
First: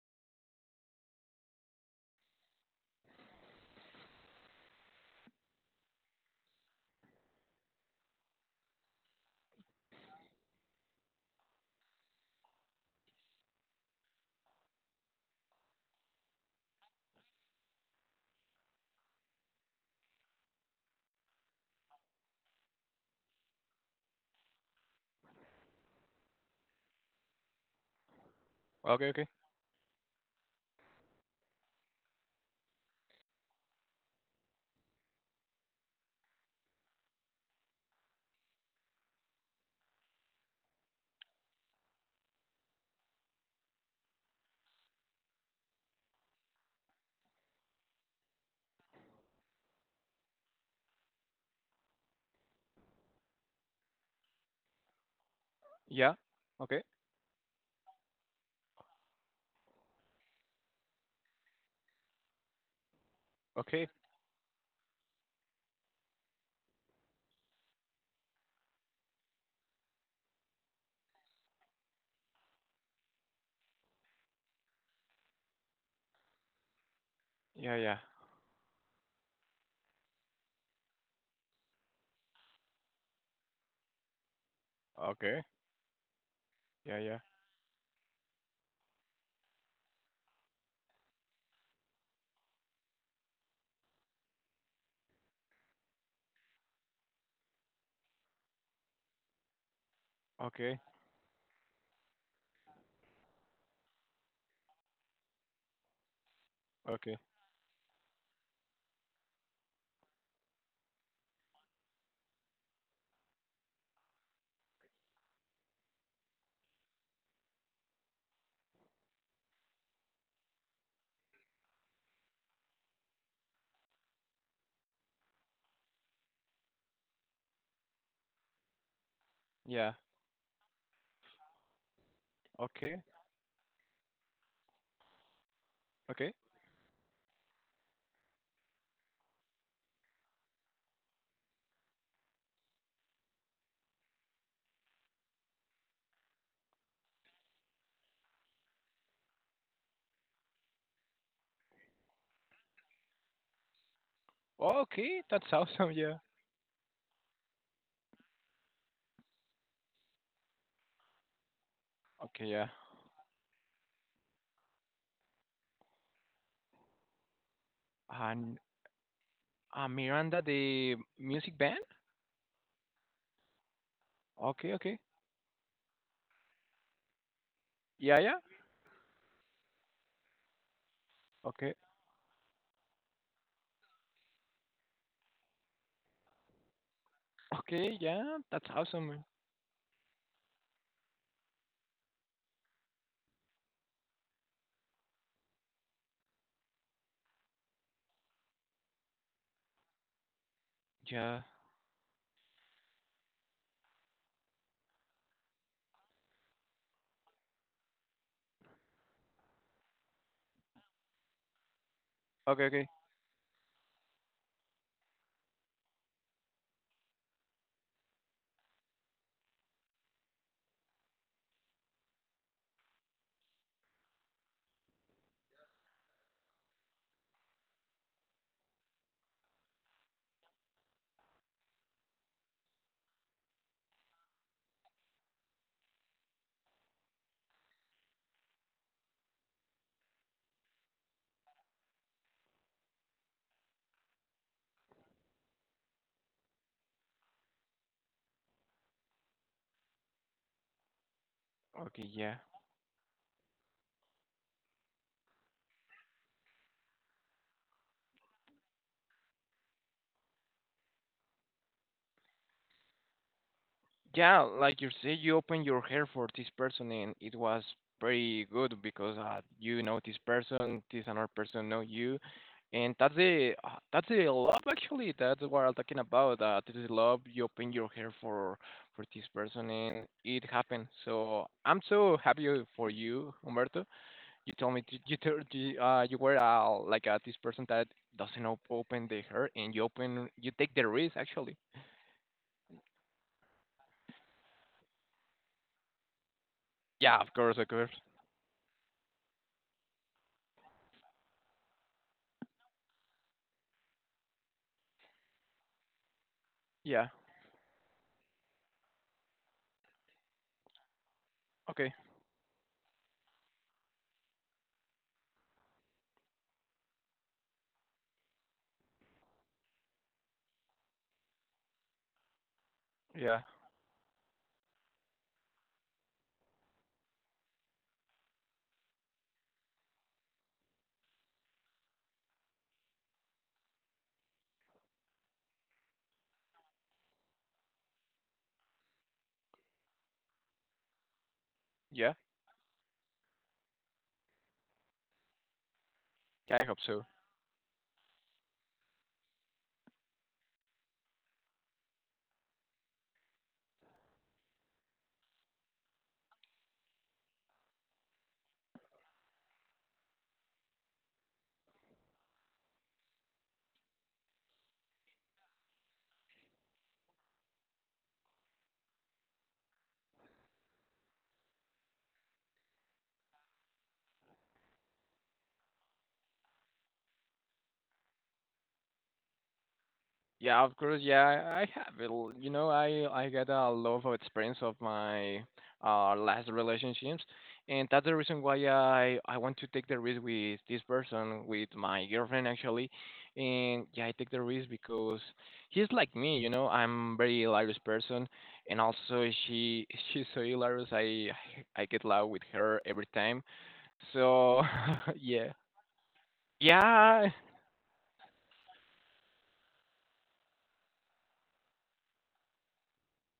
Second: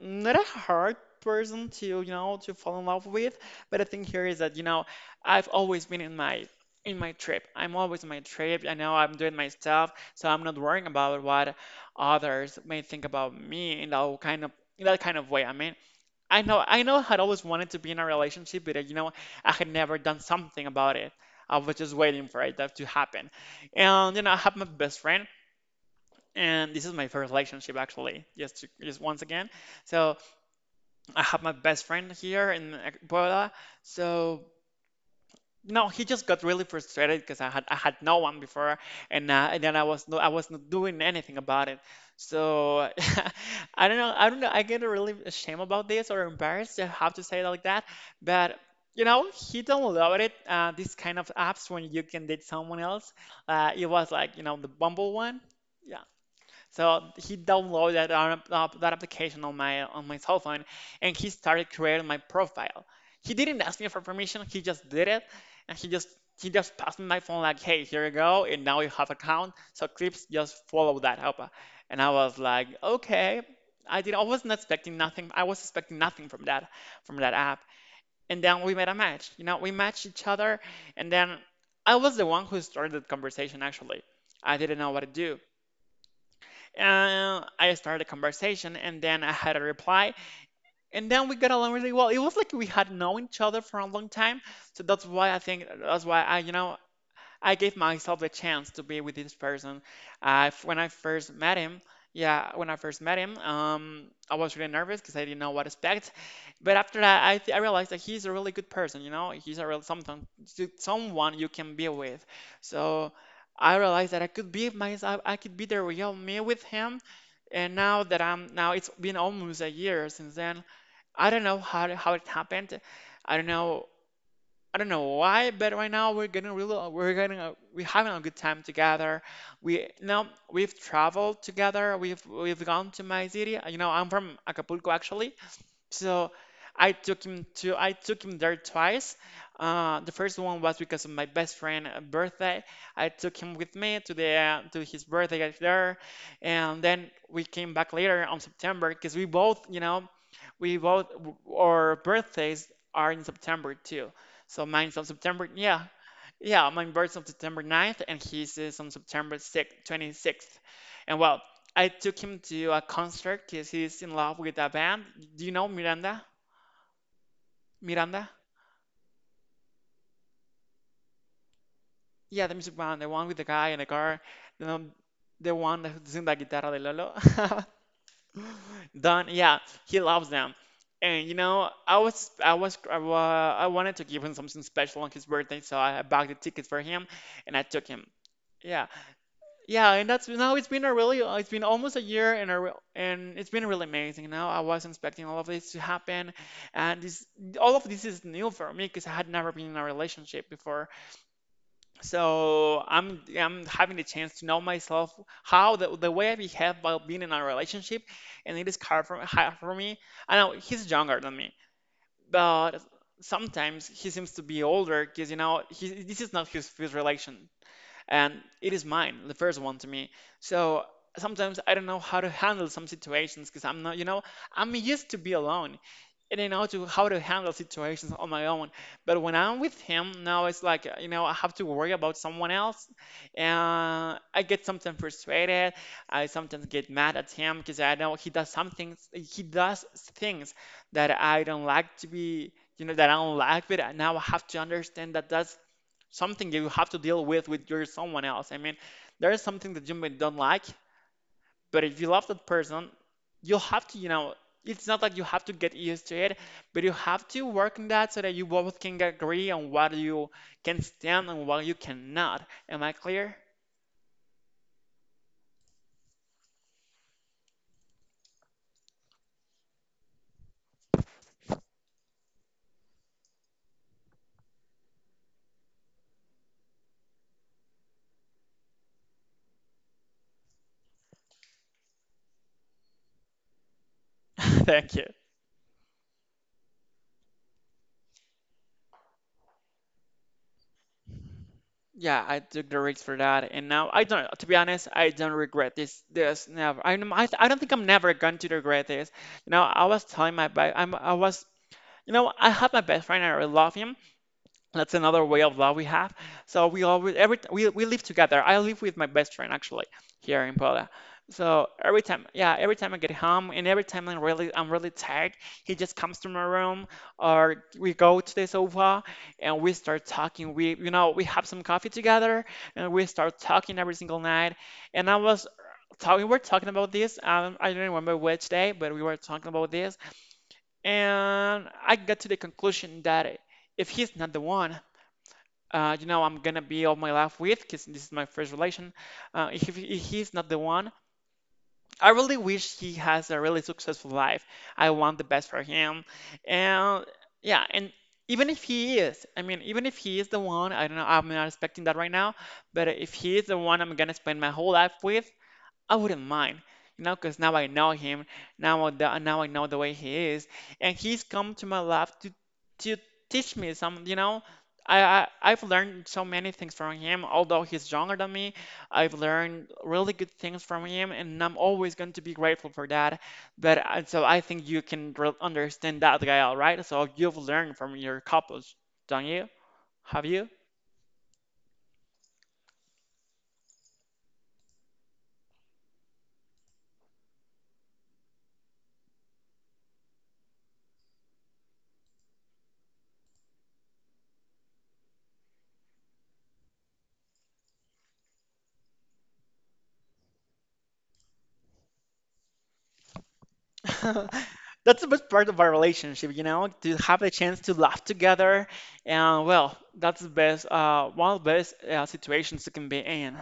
[SPEAKER 1] not a hard person to you know to fall in love with, but the thing here is that you know i've always been in my in my trip. I'm always in my trip. I know i'm doing my stuff, so i'm not worrying about what others may think about me in that kind of in that kind of way. I mean, i know i know I had always wanted to be in a relationship, but uh, you know, i had never done something about it. I was just waiting for it that to happen. And you know, i have my best friend, and this is my first relationship actually, just to, just
[SPEAKER 2] Okay,
[SPEAKER 1] once
[SPEAKER 2] okay.
[SPEAKER 1] again. So I have my best friend here in Puebla, so no, he just got really frustrated because I had I had no one before, and uh, and then I was no I was not doing anything about it. So I don't know I don't know I get really ashamed about this, or embarrassed to have to say it like that, but you know, he downloaded uh, this kind of apps when you can date someone else. Uh, it was like, you know, the Bumble one. Yeah,
[SPEAKER 2] Yeah. Okay.
[SPEAKER 1] so he downloaded that, app- app- that application on my on my cell phone, and he started creating my profile. He didn't ask
[SPEAKER 2] Okay.
[SPEAKER 1] me for permission. He just did it, and he just he just passed me my phone like, "Hey, here you go, and now you have account." So clips just follow that up, and I was like, "Okay." I did. I wasn't expecting nothing. I was expecting nothing from that from that app.
[SPEAKER 2] Yeah, yeah.
[SPEAKER 1] And then we made a match. You know, we matched each other, and then I was the one who started the conversation. Actually, I didn't know what to do.
[SPEAKER 2] Okay. Yeah, yeah.
[SPEAKER 1] Uh, I started a conversation and then I had a reply. And then we got along really well. It was like we had known each other for a long time. So that's why I think, that's why I, you know, I gave myself the chance to be with this person. Uh, when
[SPEAKER 2] Okay.
[SPEAKER 1] I first met him, yeah, when I first met him, um, I was really nervous because I didn't know what to expect. But after
[SPEAKER 2] Okay.
[SPEAKER 1] that, I, th- I realized that he's a really good person. You know, he's a real something, someone you can be with. So I realized that I could be myself. I could be the real me with him. And now that I'm now it's been almost a year since then. I don't know how how it happened. I don't know I don't know why, but right now we're getting really we're getting a, we're having a good time together. We
[SPEAKER 2] Yeah.
[SPEAKER 1] now we've traveled together. We've we've gone
[SPEAKER 2] Okay.
[SPEAKER 1] to my city. You know, I'm from Acapulco actually, so
[SPEAKER 2] Okay.
[SPEAKER 1] I took him to I took him there twice. Uh, the first one was because of my best friend' uh, birthday. I took him with me to the to his birthday out there, and then we came back later on September because we both, you know, we both our birthdays are in September too. So mine's on
[SPEAKER 2] Okay.
[SPEAKER 1] September.
[SPEAKER 2] That's
[SPEAKER 1] Yeah,
[SPEAKER 2] awesome. Yeah.
[SPEAKER 1] yeah, my birthday on September ninth, and his is on September sixth, twenty-sixth. And well, I took him
[SPEAKER 2] Okay.
[SPEAKER 1] to
[SPEAKER 2] Yeah.
[SPEAKER 1] a concert because he's in love with a band. Do you know Miranda? Miranda?
[SPEAKER 2] And uh, Miranda, the music band.
[SPEAKER 1] Yeah, the music band, the one with the guy in the car, you
[SPEAKER 2] Okay.
[SPEAKER 1] know,
[SPEAKER 2] Okay.
[SPEAKER 1] the one that sings la guitarra de Lolo.
[SPEAKER 2] Yeah. Yeah.
[SPEAKER 1] Don, yeah, he loves them. And you know,
[SPEAKER 2] Okay.
[SPEAKER 1] I was, I was, I, wa- I wanted to give him something special on his birthday, so I bought the tickets for him and I took
[SPEAKER 2] Okay.
[SPEAKER 1] him.
[SPEAKER 2] Yeah. That's
[SPEAKER 1] Yeah,
[SPEAKER 2] awesome.
[SPEAKER 1] yeah, and that's now it's been a really uh, it's been almost a year and a real and it's been really amazing. Now I wasn't expecting all of this to happen, and this all of this is new for me because I had never been in a relationship before.
[SPEAKER 2] Yeah.
[SPEAKER 1] So I'm I'm having the chance to know myself, how the, the way I behave while being in a relationship, and it is hard for hard for me. I know he's younger than me,
[SPEAKER 2] Okay.
[SPEAKER 1] but
[SPEAKER 2] Okay.
[SPEAKER 1] sometimes he seems to be older because you know he, this is not his first relation, and it is mine, the first one to me. So sometimes I don't know how to handle some situations because I'm not, you know, I'm used to be alone, and I know to how to handle situations on my own. But when I'm with him now, it's like you know I have to worry about someone else, and I get sometimes frustrated. I sometimes get mad at him because I know he does something, he does things that I don't like to be. You know that I don't like, but now I have to understand that that's something that you have to deal with with your someone else. I mean, there is something that you may don't like, but if
[SPEAKER 2] Okay.
[SPEAKER 1] you love
[SPEAKER 2] Yeah.
[SPEAKER 1] that person, you'll have to, you know, it's not like you have to get used to it, but you have to work on that so that you both can agree on what you can stand and what you cannot. Am I clear?
[SPEAKER 2] Yeah, like you say, you opened your hair for this person, and it was pretty good because uh, you know this person, this another person know you, and that's the uh, that's the love actually. That's what I'm talking about. Uh, this is love. You open your hair for for this person, and it happened. So I'm so happy for you, Humberto. You told me
[SPEAKER 1] Thank
[SPEAKER 2] t-
[SPEAKER 1] you.
[SPEAKER 2] you told you, uh, you were uh, like uh, this person that doesn't op- open the hair, and you open you take the risk actually.
[SPEAKER 1] Yeah, I took the risk for that, and now I don't. To be honest, I don't regret this. This never. I
[SPEAKER 2] Yeah,
[SPEAKER 1] I,
[SPEAKER 2] of
[SPEAKER 1] I don't
[SPEAKER 2] course, of
[SPEAKER 1] think I'm
[SPEAKER 2] course.
[SPEAKER 1] never going to regret this. You know, I was telling my best. I'm. I was. You know, I have my best friend. I really love him. That's another way of love we have. So we
[SPEAKER 2] Yeah.
[SPEAKER 1] always every we we live together. I live with my best friend actually here in Puebla. So
[SPEAKER 2] Okay.
[SPEAKER 1] every time, yeah, every time I get home and every time I'm really I'm really tired, he just comes to my room or we go to the sofa and we start talking. We you know we have some coffee together and we start
[SPEAKER 2] Yeah.
[SPEAKER 1] talking every single night. And I was talking, we were talking about this. Um, I don't remember which day, but we were talking about this, and I got to the conclusion that if he's not the one uh, you know, I'm gonna be all my life with, because this is my first relation. Uh, if, if he's not the one, I
[SPEAKER 2] Yeah.
[SPEAKER 1] really wish he has a really successful life. I want the best for him,
[SPEAKER 2] Yeah, I hope
[SPEAKER 1] and
[SPEAKER 2] so.
[SPEAKER 1] yeah, and even if he is, I mean, even if he is the one, I don't know, I'm not expecting that right now, but if he is the one I'm gonna spend my whole life with, I wouldn't mind, you know, because now I know him. Now, I the, now I know the way he is, and he's come to my life to to teach me some. You know, I, I I've learned so many things from him. Although he's younger than me, I've learned really good things from him, and I'm always going to be grateful for that. But I- so I think you can re- understand that guy, all right? So you've learned from your couples, don't you? Have you?
[SPEAKER 2] Yeah, of course. Yeah, I I have it. l- You know, I I got a lot of experience of my uh last relationships, and that's the reason why I I want to take the risk with this person, with my girlfriend actually, and yeah, I take the risk because he's like me. You know, I'm very hilarious person, and also she she's so hilarious. I I get loud with her every time. So
[SPEAKER 1] That's the best part
[SPEAKER 2] yeah.
[SPEAKER 1] of our relationship, you know, to have the
[SPEAKER 2] Yeah,
[SPEAKER 1] chance to laugh together. And well, that's the best, uh, one of the best uh, situations you can be in.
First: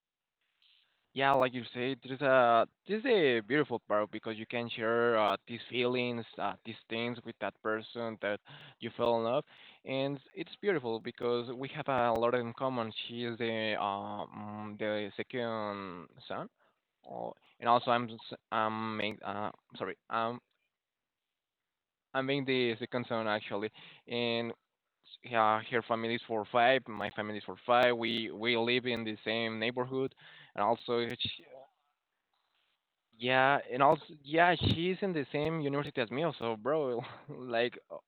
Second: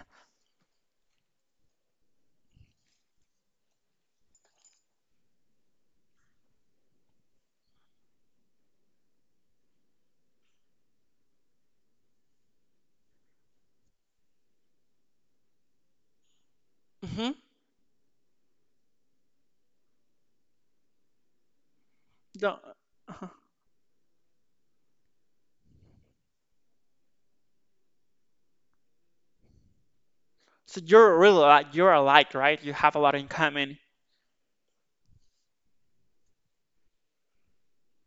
[SPEAKER 2] yeah, like you said, there's a this is a beautiful part because you can share uh, these feelings, uh, these things with that person that you fell in love, and it's beautiful because we have a lot in common. She is the um the second son,
[SPEAKER 1] Mm-hmm.
[SPEAKER 2] or and also I'm s- I'm main- uh sorry um I'm being the second son actually, and yeah, her family is for five, my family is for five. We we live in the same neighborhood, and
[SPEAKER 1] So
[SPEAKER 2] also
[SPEAKER 1] you're really
[SPEAKER 2] sh-
[SPEAKER 1] like, you're alike, right? You have a lot in
[SPEAKER 2] yeah,
[SPEAKER 1] common.
[SPEAKER 2] and also yeah, she's in the same university as me also, bro. Like uh,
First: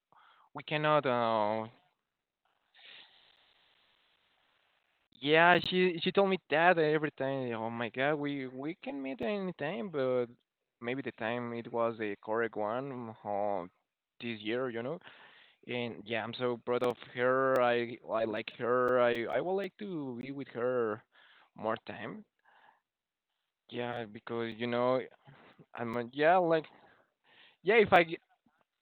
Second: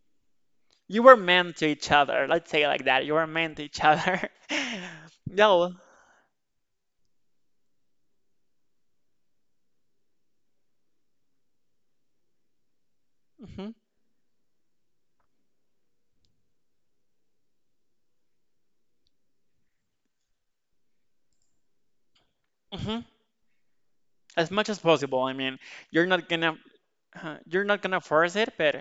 [SPEAKER 2] we
[SPEAKER 1] You
[SPEAKER 2] cannot
[SPEAKER 1] were meant
[SPEAKER 2] uh
[SPEAKER 1] to each other. Let's say it like that. You were meant to each other.
[SPEAKER 2] yeah,
[SPEAKER 1] No.
[SPEAKER 2] she she told me that every time. Oh my god, we we can meet any time, but maybe the time it was the correct one uh,
[SPEAKER 1] Hmm.
[SPEAKER 2] this year, you know. And yeah, I'm so proud of her. I I like her. I I would like to be with her more time.
[SPEAKER 1] Hmm.
[SPEAKER 2] Yeah,
[SPEAKER 1] As
[SPEAKER 2] because you
[SPEAKER 1] much as
[SPEAKER 2] know,
[SPEAKER 1] possible. I mean,
[SPEAKER 2] I'm uh,
[SPEAKER 1] you're not
[SPEAKER 2] yeah,
[SPEAKER 1] gonna
[SPEAKER 2] like
[SPEAKER 1] uh, you're
[SPEAKER 2] yeah,
[SPEAKER 1] not
[SPEAKER 2] if
[SPEAKER 1] gonna
[SPEAKER 2] I
[SPEAKER 1] force it, but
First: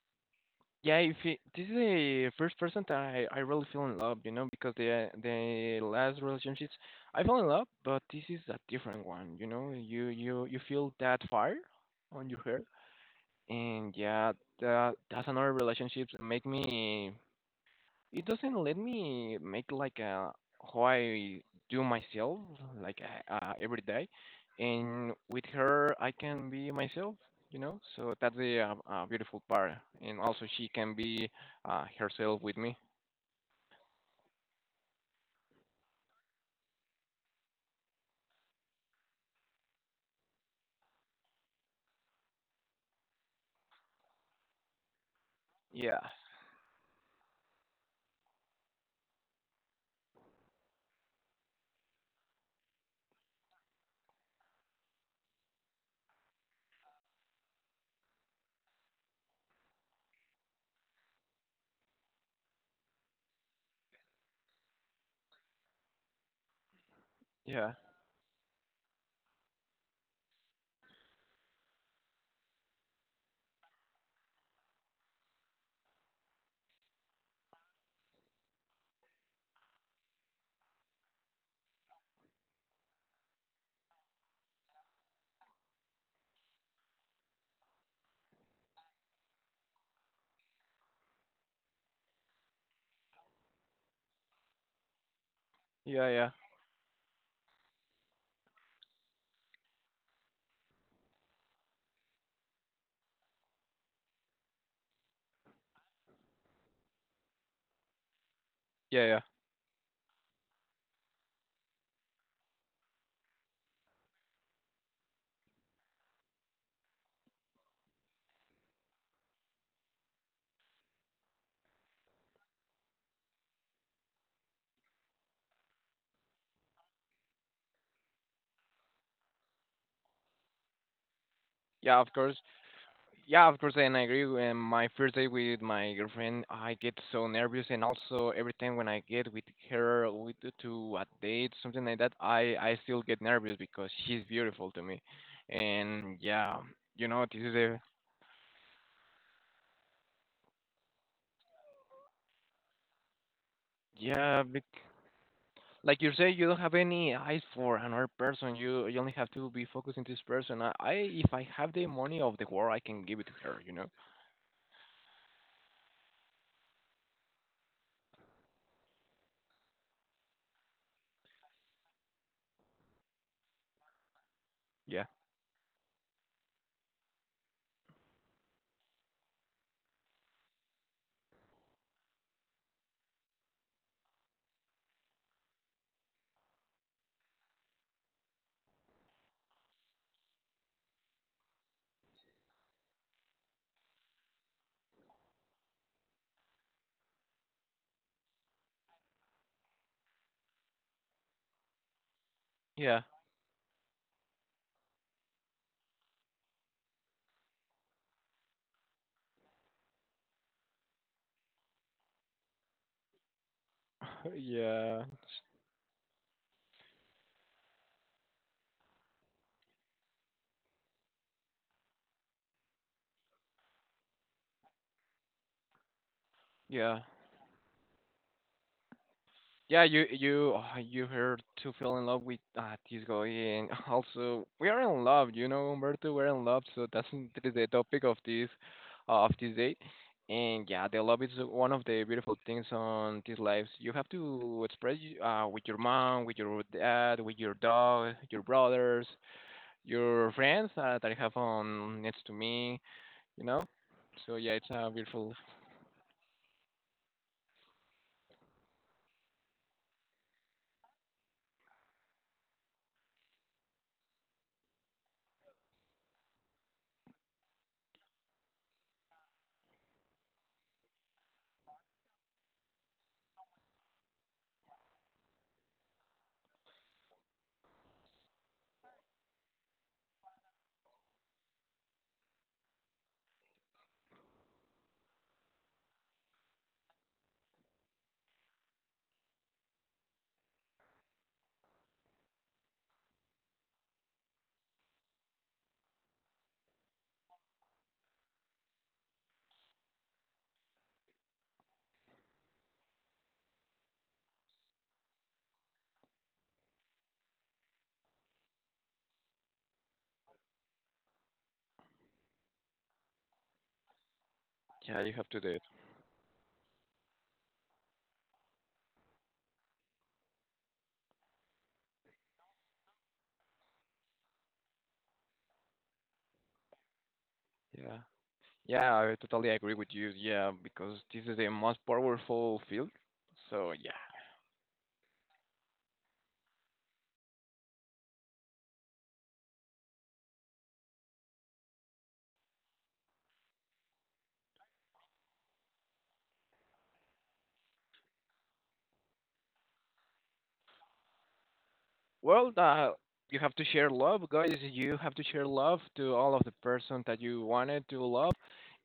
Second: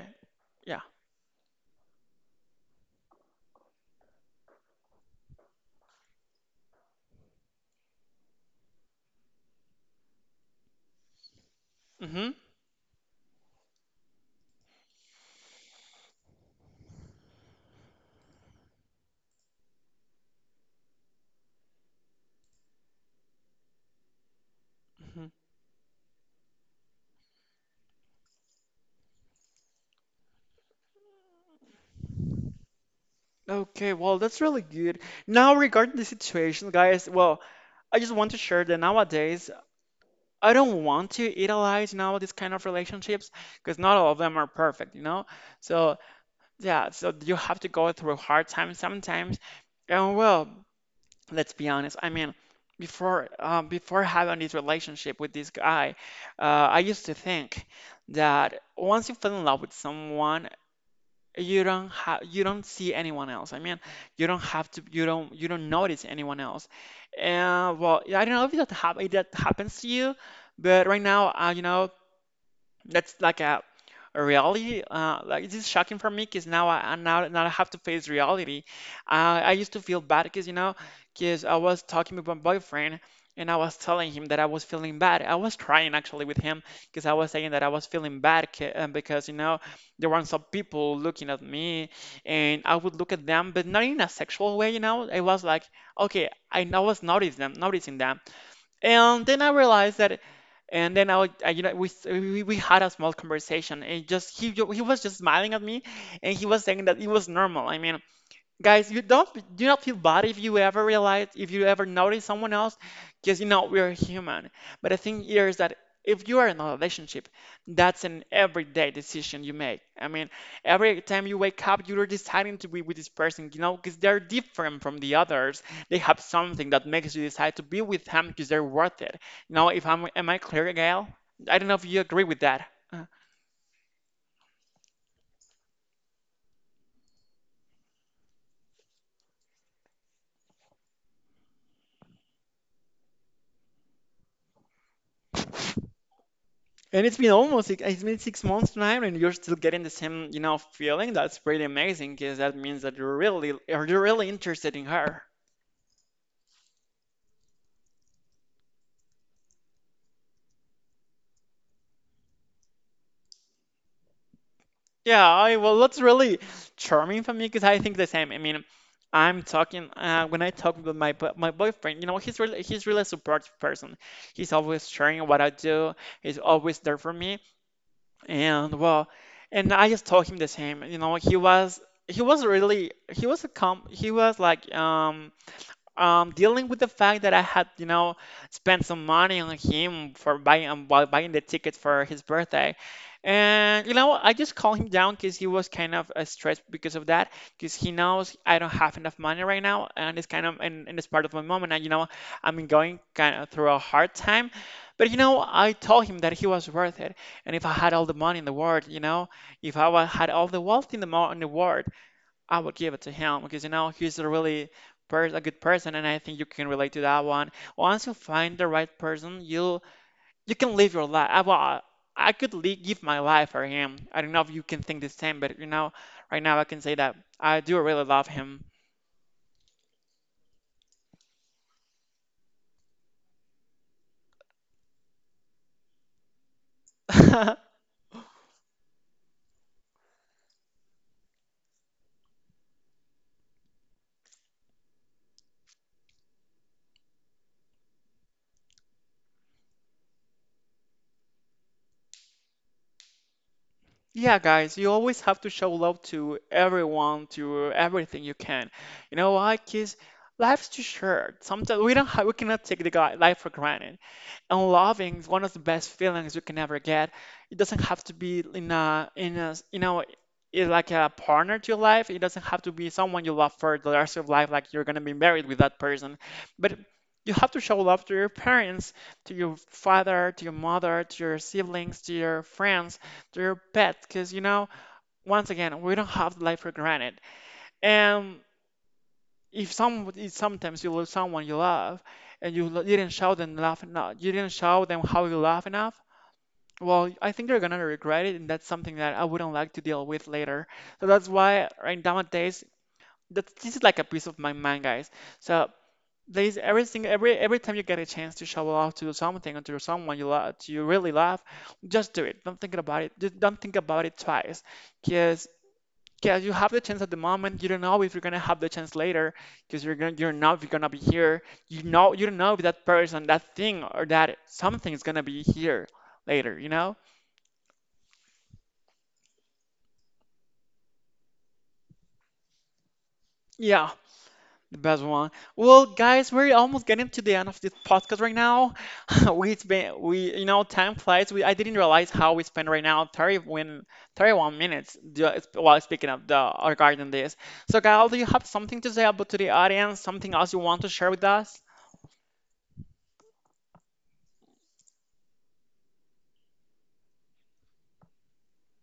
[SPEAKER 1] yeah.
[SPEAKER 2] yeah, if it, this is the first person that I, I really fell in love, you know, because the the last relationships I fell in love, but this is a different one, you know. You you you feel that fire on
[SPEAKER 1] Hmm.
[SPEAKER 2] your hair, and yeah, that that's another relationship that make me it doesn't let me make like a how I do myself like uh, uh, every day, and
[SPEAKER 1] Hmm.
[SPEAKER 2] with her I can be myself, you know. So that's the uh, uh, beautiful part, and also she can be uh, herself with me.
[SPEAKER 1] Okay, well, that's really good. Now, regarding the situation, guys, well, I just want to share that nowadays I don't want to idealize now these kind of relationships because not all of them are perfect, you know?
[SPEAKER 2] Yeah,
[SPEAKER 1] So, yeah, so you have to go through hard times sometimes. And well, let's be honest. I mean, before um, before having this relationship with this guy, uh, I used to think that once you fall in love with someone, you don't have you don't see anyone else. I mean, you don't have to you don't you don't notice anyone else.
[SPEAKER 2] yeah,
[SPEAKER 1] And well, I don't know if that hap- if that happens to you, but right now, uh, you know, that's like a, a reality. Uh, like this is shocking for me because now I I- now now I have to face reality. Uh, I used to feel bad because you know because I was talking with my boyfriend and I was telling him that I was feeling bad. I was crying actually with him because I was saying that I was feeling bad 'ca- uh, because you know there were some people looking at me and I would look at them, but not in a sexual way. You know, it was like
[SPEAKER 2] yeah,
[SPEAKER 1] okay,
[SPEAKER 2] yeah,
[SPEAKER 1] I, I was noticing them, noticing them. And then I realized that, and then I, would- I you know, we, s- we we had a small conversation, and just he ju- he was just smiling at me, and he was saying that it was normal. I mean, guys, you
[SPEAKER 2] yeah, yeah,
[SPEAKER 1] don't do not feel bad if you ever realize if you ever notice someone else, because you know we're human. But the thing here is that if you are in a relationship, that's an everyday decision you make. I mean, every time you wake up, you're deciding to be with this person, you know, because they're different from the others. They have something that makes you decide to be with them because they're worth it. You know, if I'm, am I clear, Gail? I don't know if
[SPEAKER 2] yeah.
[SPEAKER 1] you
[SPEAKER 2] Of
[SPEAKER 1] agree
[SPEAKER 2] course.
[SPEAKER 1] with that. Uh,
[SPEAKER 2] Yeah, of course, and I agree. When my first day with my girlfriend, I get so nervous, and also every time when I get with her with, to a date, something like that, I I still get nervous because she's beautiful to me, and yeah,
[SPEAKER 1] And
[SPEAKER 2] you
[SPEAKER 1] it's
[SPEAKER 2] know,
[SPEAKER 1] been
[SPEAKER 2] this is
[SPEAKER 1] almost
[SPEAKER 2] a
[SPEAKER 1] it it's been six months now, and you're still getting the same, you know, feeling. That's pretty amazing, because that means that you're really are you really
[SPEAKER 2] yeah,
[SPEAKER 1] interested
[SPEAKER 2] bec-
[SPEAKER 1] in her?
[SPEAKER 2] like you say, you don't have any eyes for another person. You you only have to be focused on this person. I, I if I have the money of the world, I can give it to her. You know?
[SPEAKER 1] Yeah, I, well, that's really charming for me, because I think the same. I mean, I'm talking uh, when I talk with my bo- my boyfriend. You know, he's really he's really a supportive person. He's always
[SPEAKER 2] Yeah.
[SPEAKER 1] sharing what I do. He's always there for me, and well, and I just told him the same. You know, he was he was really he was a com he was like um um, dealing with the fact that I had, you know, spent some money on him for buying um, bu- buying the tickets for his birthday. And you know, I just calmed him down because he was kind of uh, stressed because of that. Because he knows I don't have enough money right now, and it's kind of and in this part of my moment. And you know, I'm going
[SPEAKER 2] Yeah.
[SPEAKER 1] kind of through a hard time. But you know, I told him that he was worth it. And if I had all the money in the world, you know, if I wa- had all the wealth in the mo- in the world, I would give it to him because you know he's a really
[SPEAKER 2] yeah.
[SPEAKER 1] pers- a good person, and I think you can relate to that one. Once you find the right person, you you can live your life. I, well, I could li- give my life for him. I don't know if you can think the same, but you know, right now I can say
[SPEAKER 2] Yeah.
[SPEAKER 1] that I do really love him.
[SPEAKER 2] Yeah, you you uh, you heard to fell in love with uh, this guy, and also we are in love, you know, Umberto. We're in love, so that's n- that is the topic of this uh, of this date. And yeah, the love is one of the beautiful things on these lives. You have to express y- uh, with your mom, with your dad, with your dog, your brothers, your friends uh, that I have on next to me, you know. So
[SPEAKER 1] Yeah,
[SPEAKER 2] yeah, it's
[SPEAKER 1] guys,
[SPEAKER 2] a
[SPEAKER 1] you always
[SPEAKER 2] beautiful.
[SPEAKER 1] have to show love to everyone, to everything you can. You know why? Because life's too short. Sometimes we don't have, we cannot take the guy life for granted. And loving is one of the best feelings you can ever get. It doesn't have to be in a in a you know in like a partner to your life. It doesn't have to be someone you love for the rest of life, like you're gonna be married with that person. But you have to show love to your parents, to your father, to your mother, to your siblings, to your friends, to your pet, because you know once again we don't have life for granted. And if some if sometimes you love someone you love and you lo- didn't show them laugh enough, you didn't show them how you laugh enough, well, I think they're gonna regret it, and that's something that I wouldn't like to deal with later. So that's why right nowadays, that this is like a piece of my mind, guys. So there's everything every every time you get a chance to show off to something or to someone you love, you really love, just do it. Don't think about it. Just don't think about it twice,
[SPEAKER 2] Yeah, you have to do
[SPEAKER 1] because
[SPEAKER 2] it.
[SPEAKER 1] yeah, you have the chance at the moment. You don't know if you're gonna have the chance later because you're gonna you don't know if you're gonna be here. You know you don't know if that person, that thing, or that something is gonna be here later. You know?
[SPEAKER 2] Yeah. Yeah, I totally agree with you. Yeah, because this is the most powerful field. So yeah.
[SPEAKER 1] Yeah, the best one. Well, guys, we're almost getting to the end of this podcast right now. we it's been we You know, time flies. We I didn't realize how we spent right now thirty when thirty-one minutes ju- while speaking of the regarding this. So, Kyle, do you have something to say about to the audience? Something else you want to share with us?
[SPEAKER 2] Well, uh, you have to share love, guys. You have to share love to all of the person that you wanted to love,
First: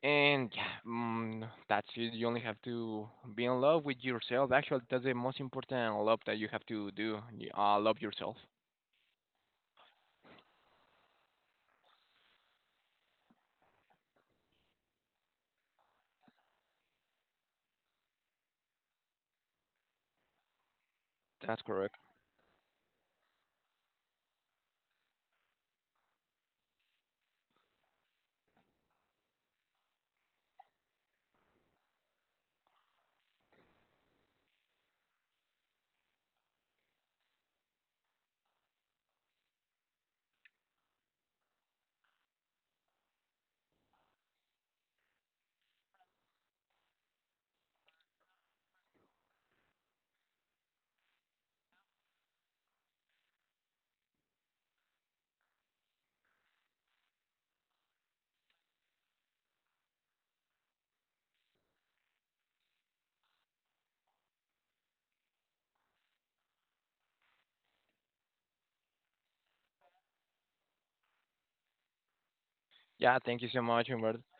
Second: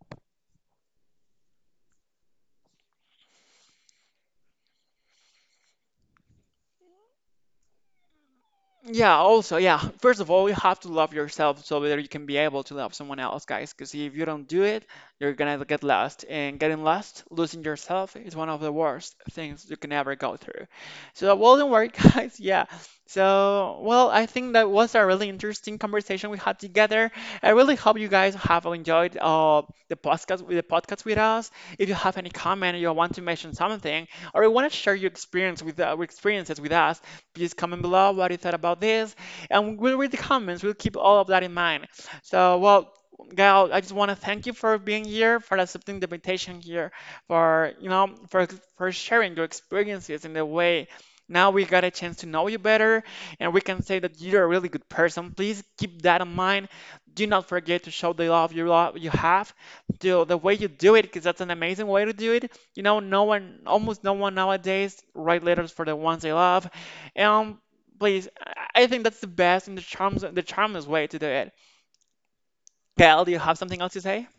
[SPEAKER 2] and yeah, mm, that's it. You only have to be in love with yourself. Actually, that's the most important love that you have to do. Y- Uh, love yourself.
[SPEAKER 1] Yeah, also, yeah. First of all, you have to love yourself so that you can be able to love someone else, guys. Because if you don't do it, you're gonna get lost. And getting lost, losing yourself, is one of the worst things you can ever go through. So, well,
[SPEAKER 2] That's
[SPEAKER 1] don't worry,
[SPEAKER 2] correct.
[SPEAKER 1] guys. Yeah. So, well, I think that was a really interesting conversation we had together. I really hope you guys have enjoyed uh, the podcast with the podcast with us. If you have any comment, you want to mention something, or you want to share your experience with uh, experiences with us, please comment below what you thought about this. And we'll read the comments. We'll keep all of that in mind. So, well, Gal, I just want to thank you for being here, for accepting the invitation here, for you know, for for sharing your experiences in the way. Now we got a chance to know you better, and we can say that you're a really good person. Please keep that in mind. Do not forget to show the love you love you have, do the way you do it, because that's an amazing way to do it. You know, no one, almost no one nowadays write letters for the ones they love. Um, Please, I I think that's the best and the charms the charmless way to do it.
[SPEAKER 2] Yeah,
[SPEAKER 1] Gail, do you
[SPEAKER 2] thank you
[SPEAKER 1] have
[SPEAKER 2] so
[SPEAKER 1] something
[SPEAKER 2] much,
[SPEAKER 1] else to
[SPEAKER 2] Humberto.
[SPEAKER 1] say?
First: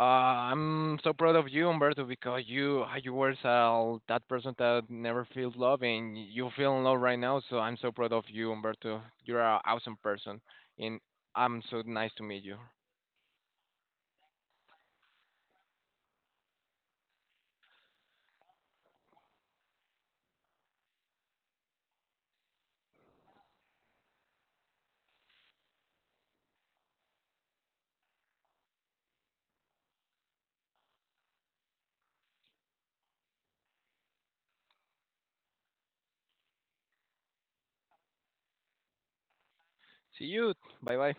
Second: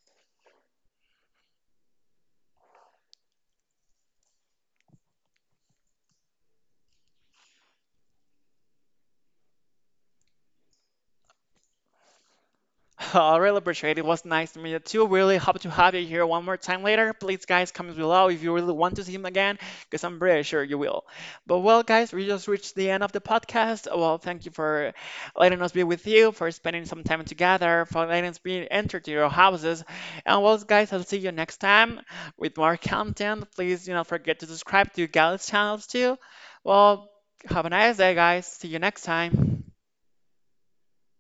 [SPEAKER 2] Uh, I'm so proud of you, Humberto, because you uh, you were uh, that person that never feels love, and you feel in love right now. So I'm so proud of you, Humberto. You're an awesome person, and I'm so nice to meet you.
[SPEAKER 1] I really appreciate it. It was nice to meet you too. Really hope to have you here one more time later. Please, guys, comment below if you really want to see him again, because I'm pretty sure you will. But well, guys, we just reached the end of the podcast. Well, thank you for letting us be with you, for spending some time together, for letting us be entered to your houses. And well, guys, I'll see you next time with more content. Please do not forget to subscribe to Gal's channels too. Well, have a nice day, guys. See you next time.
[SPEAKER 2] See you. Bye bye.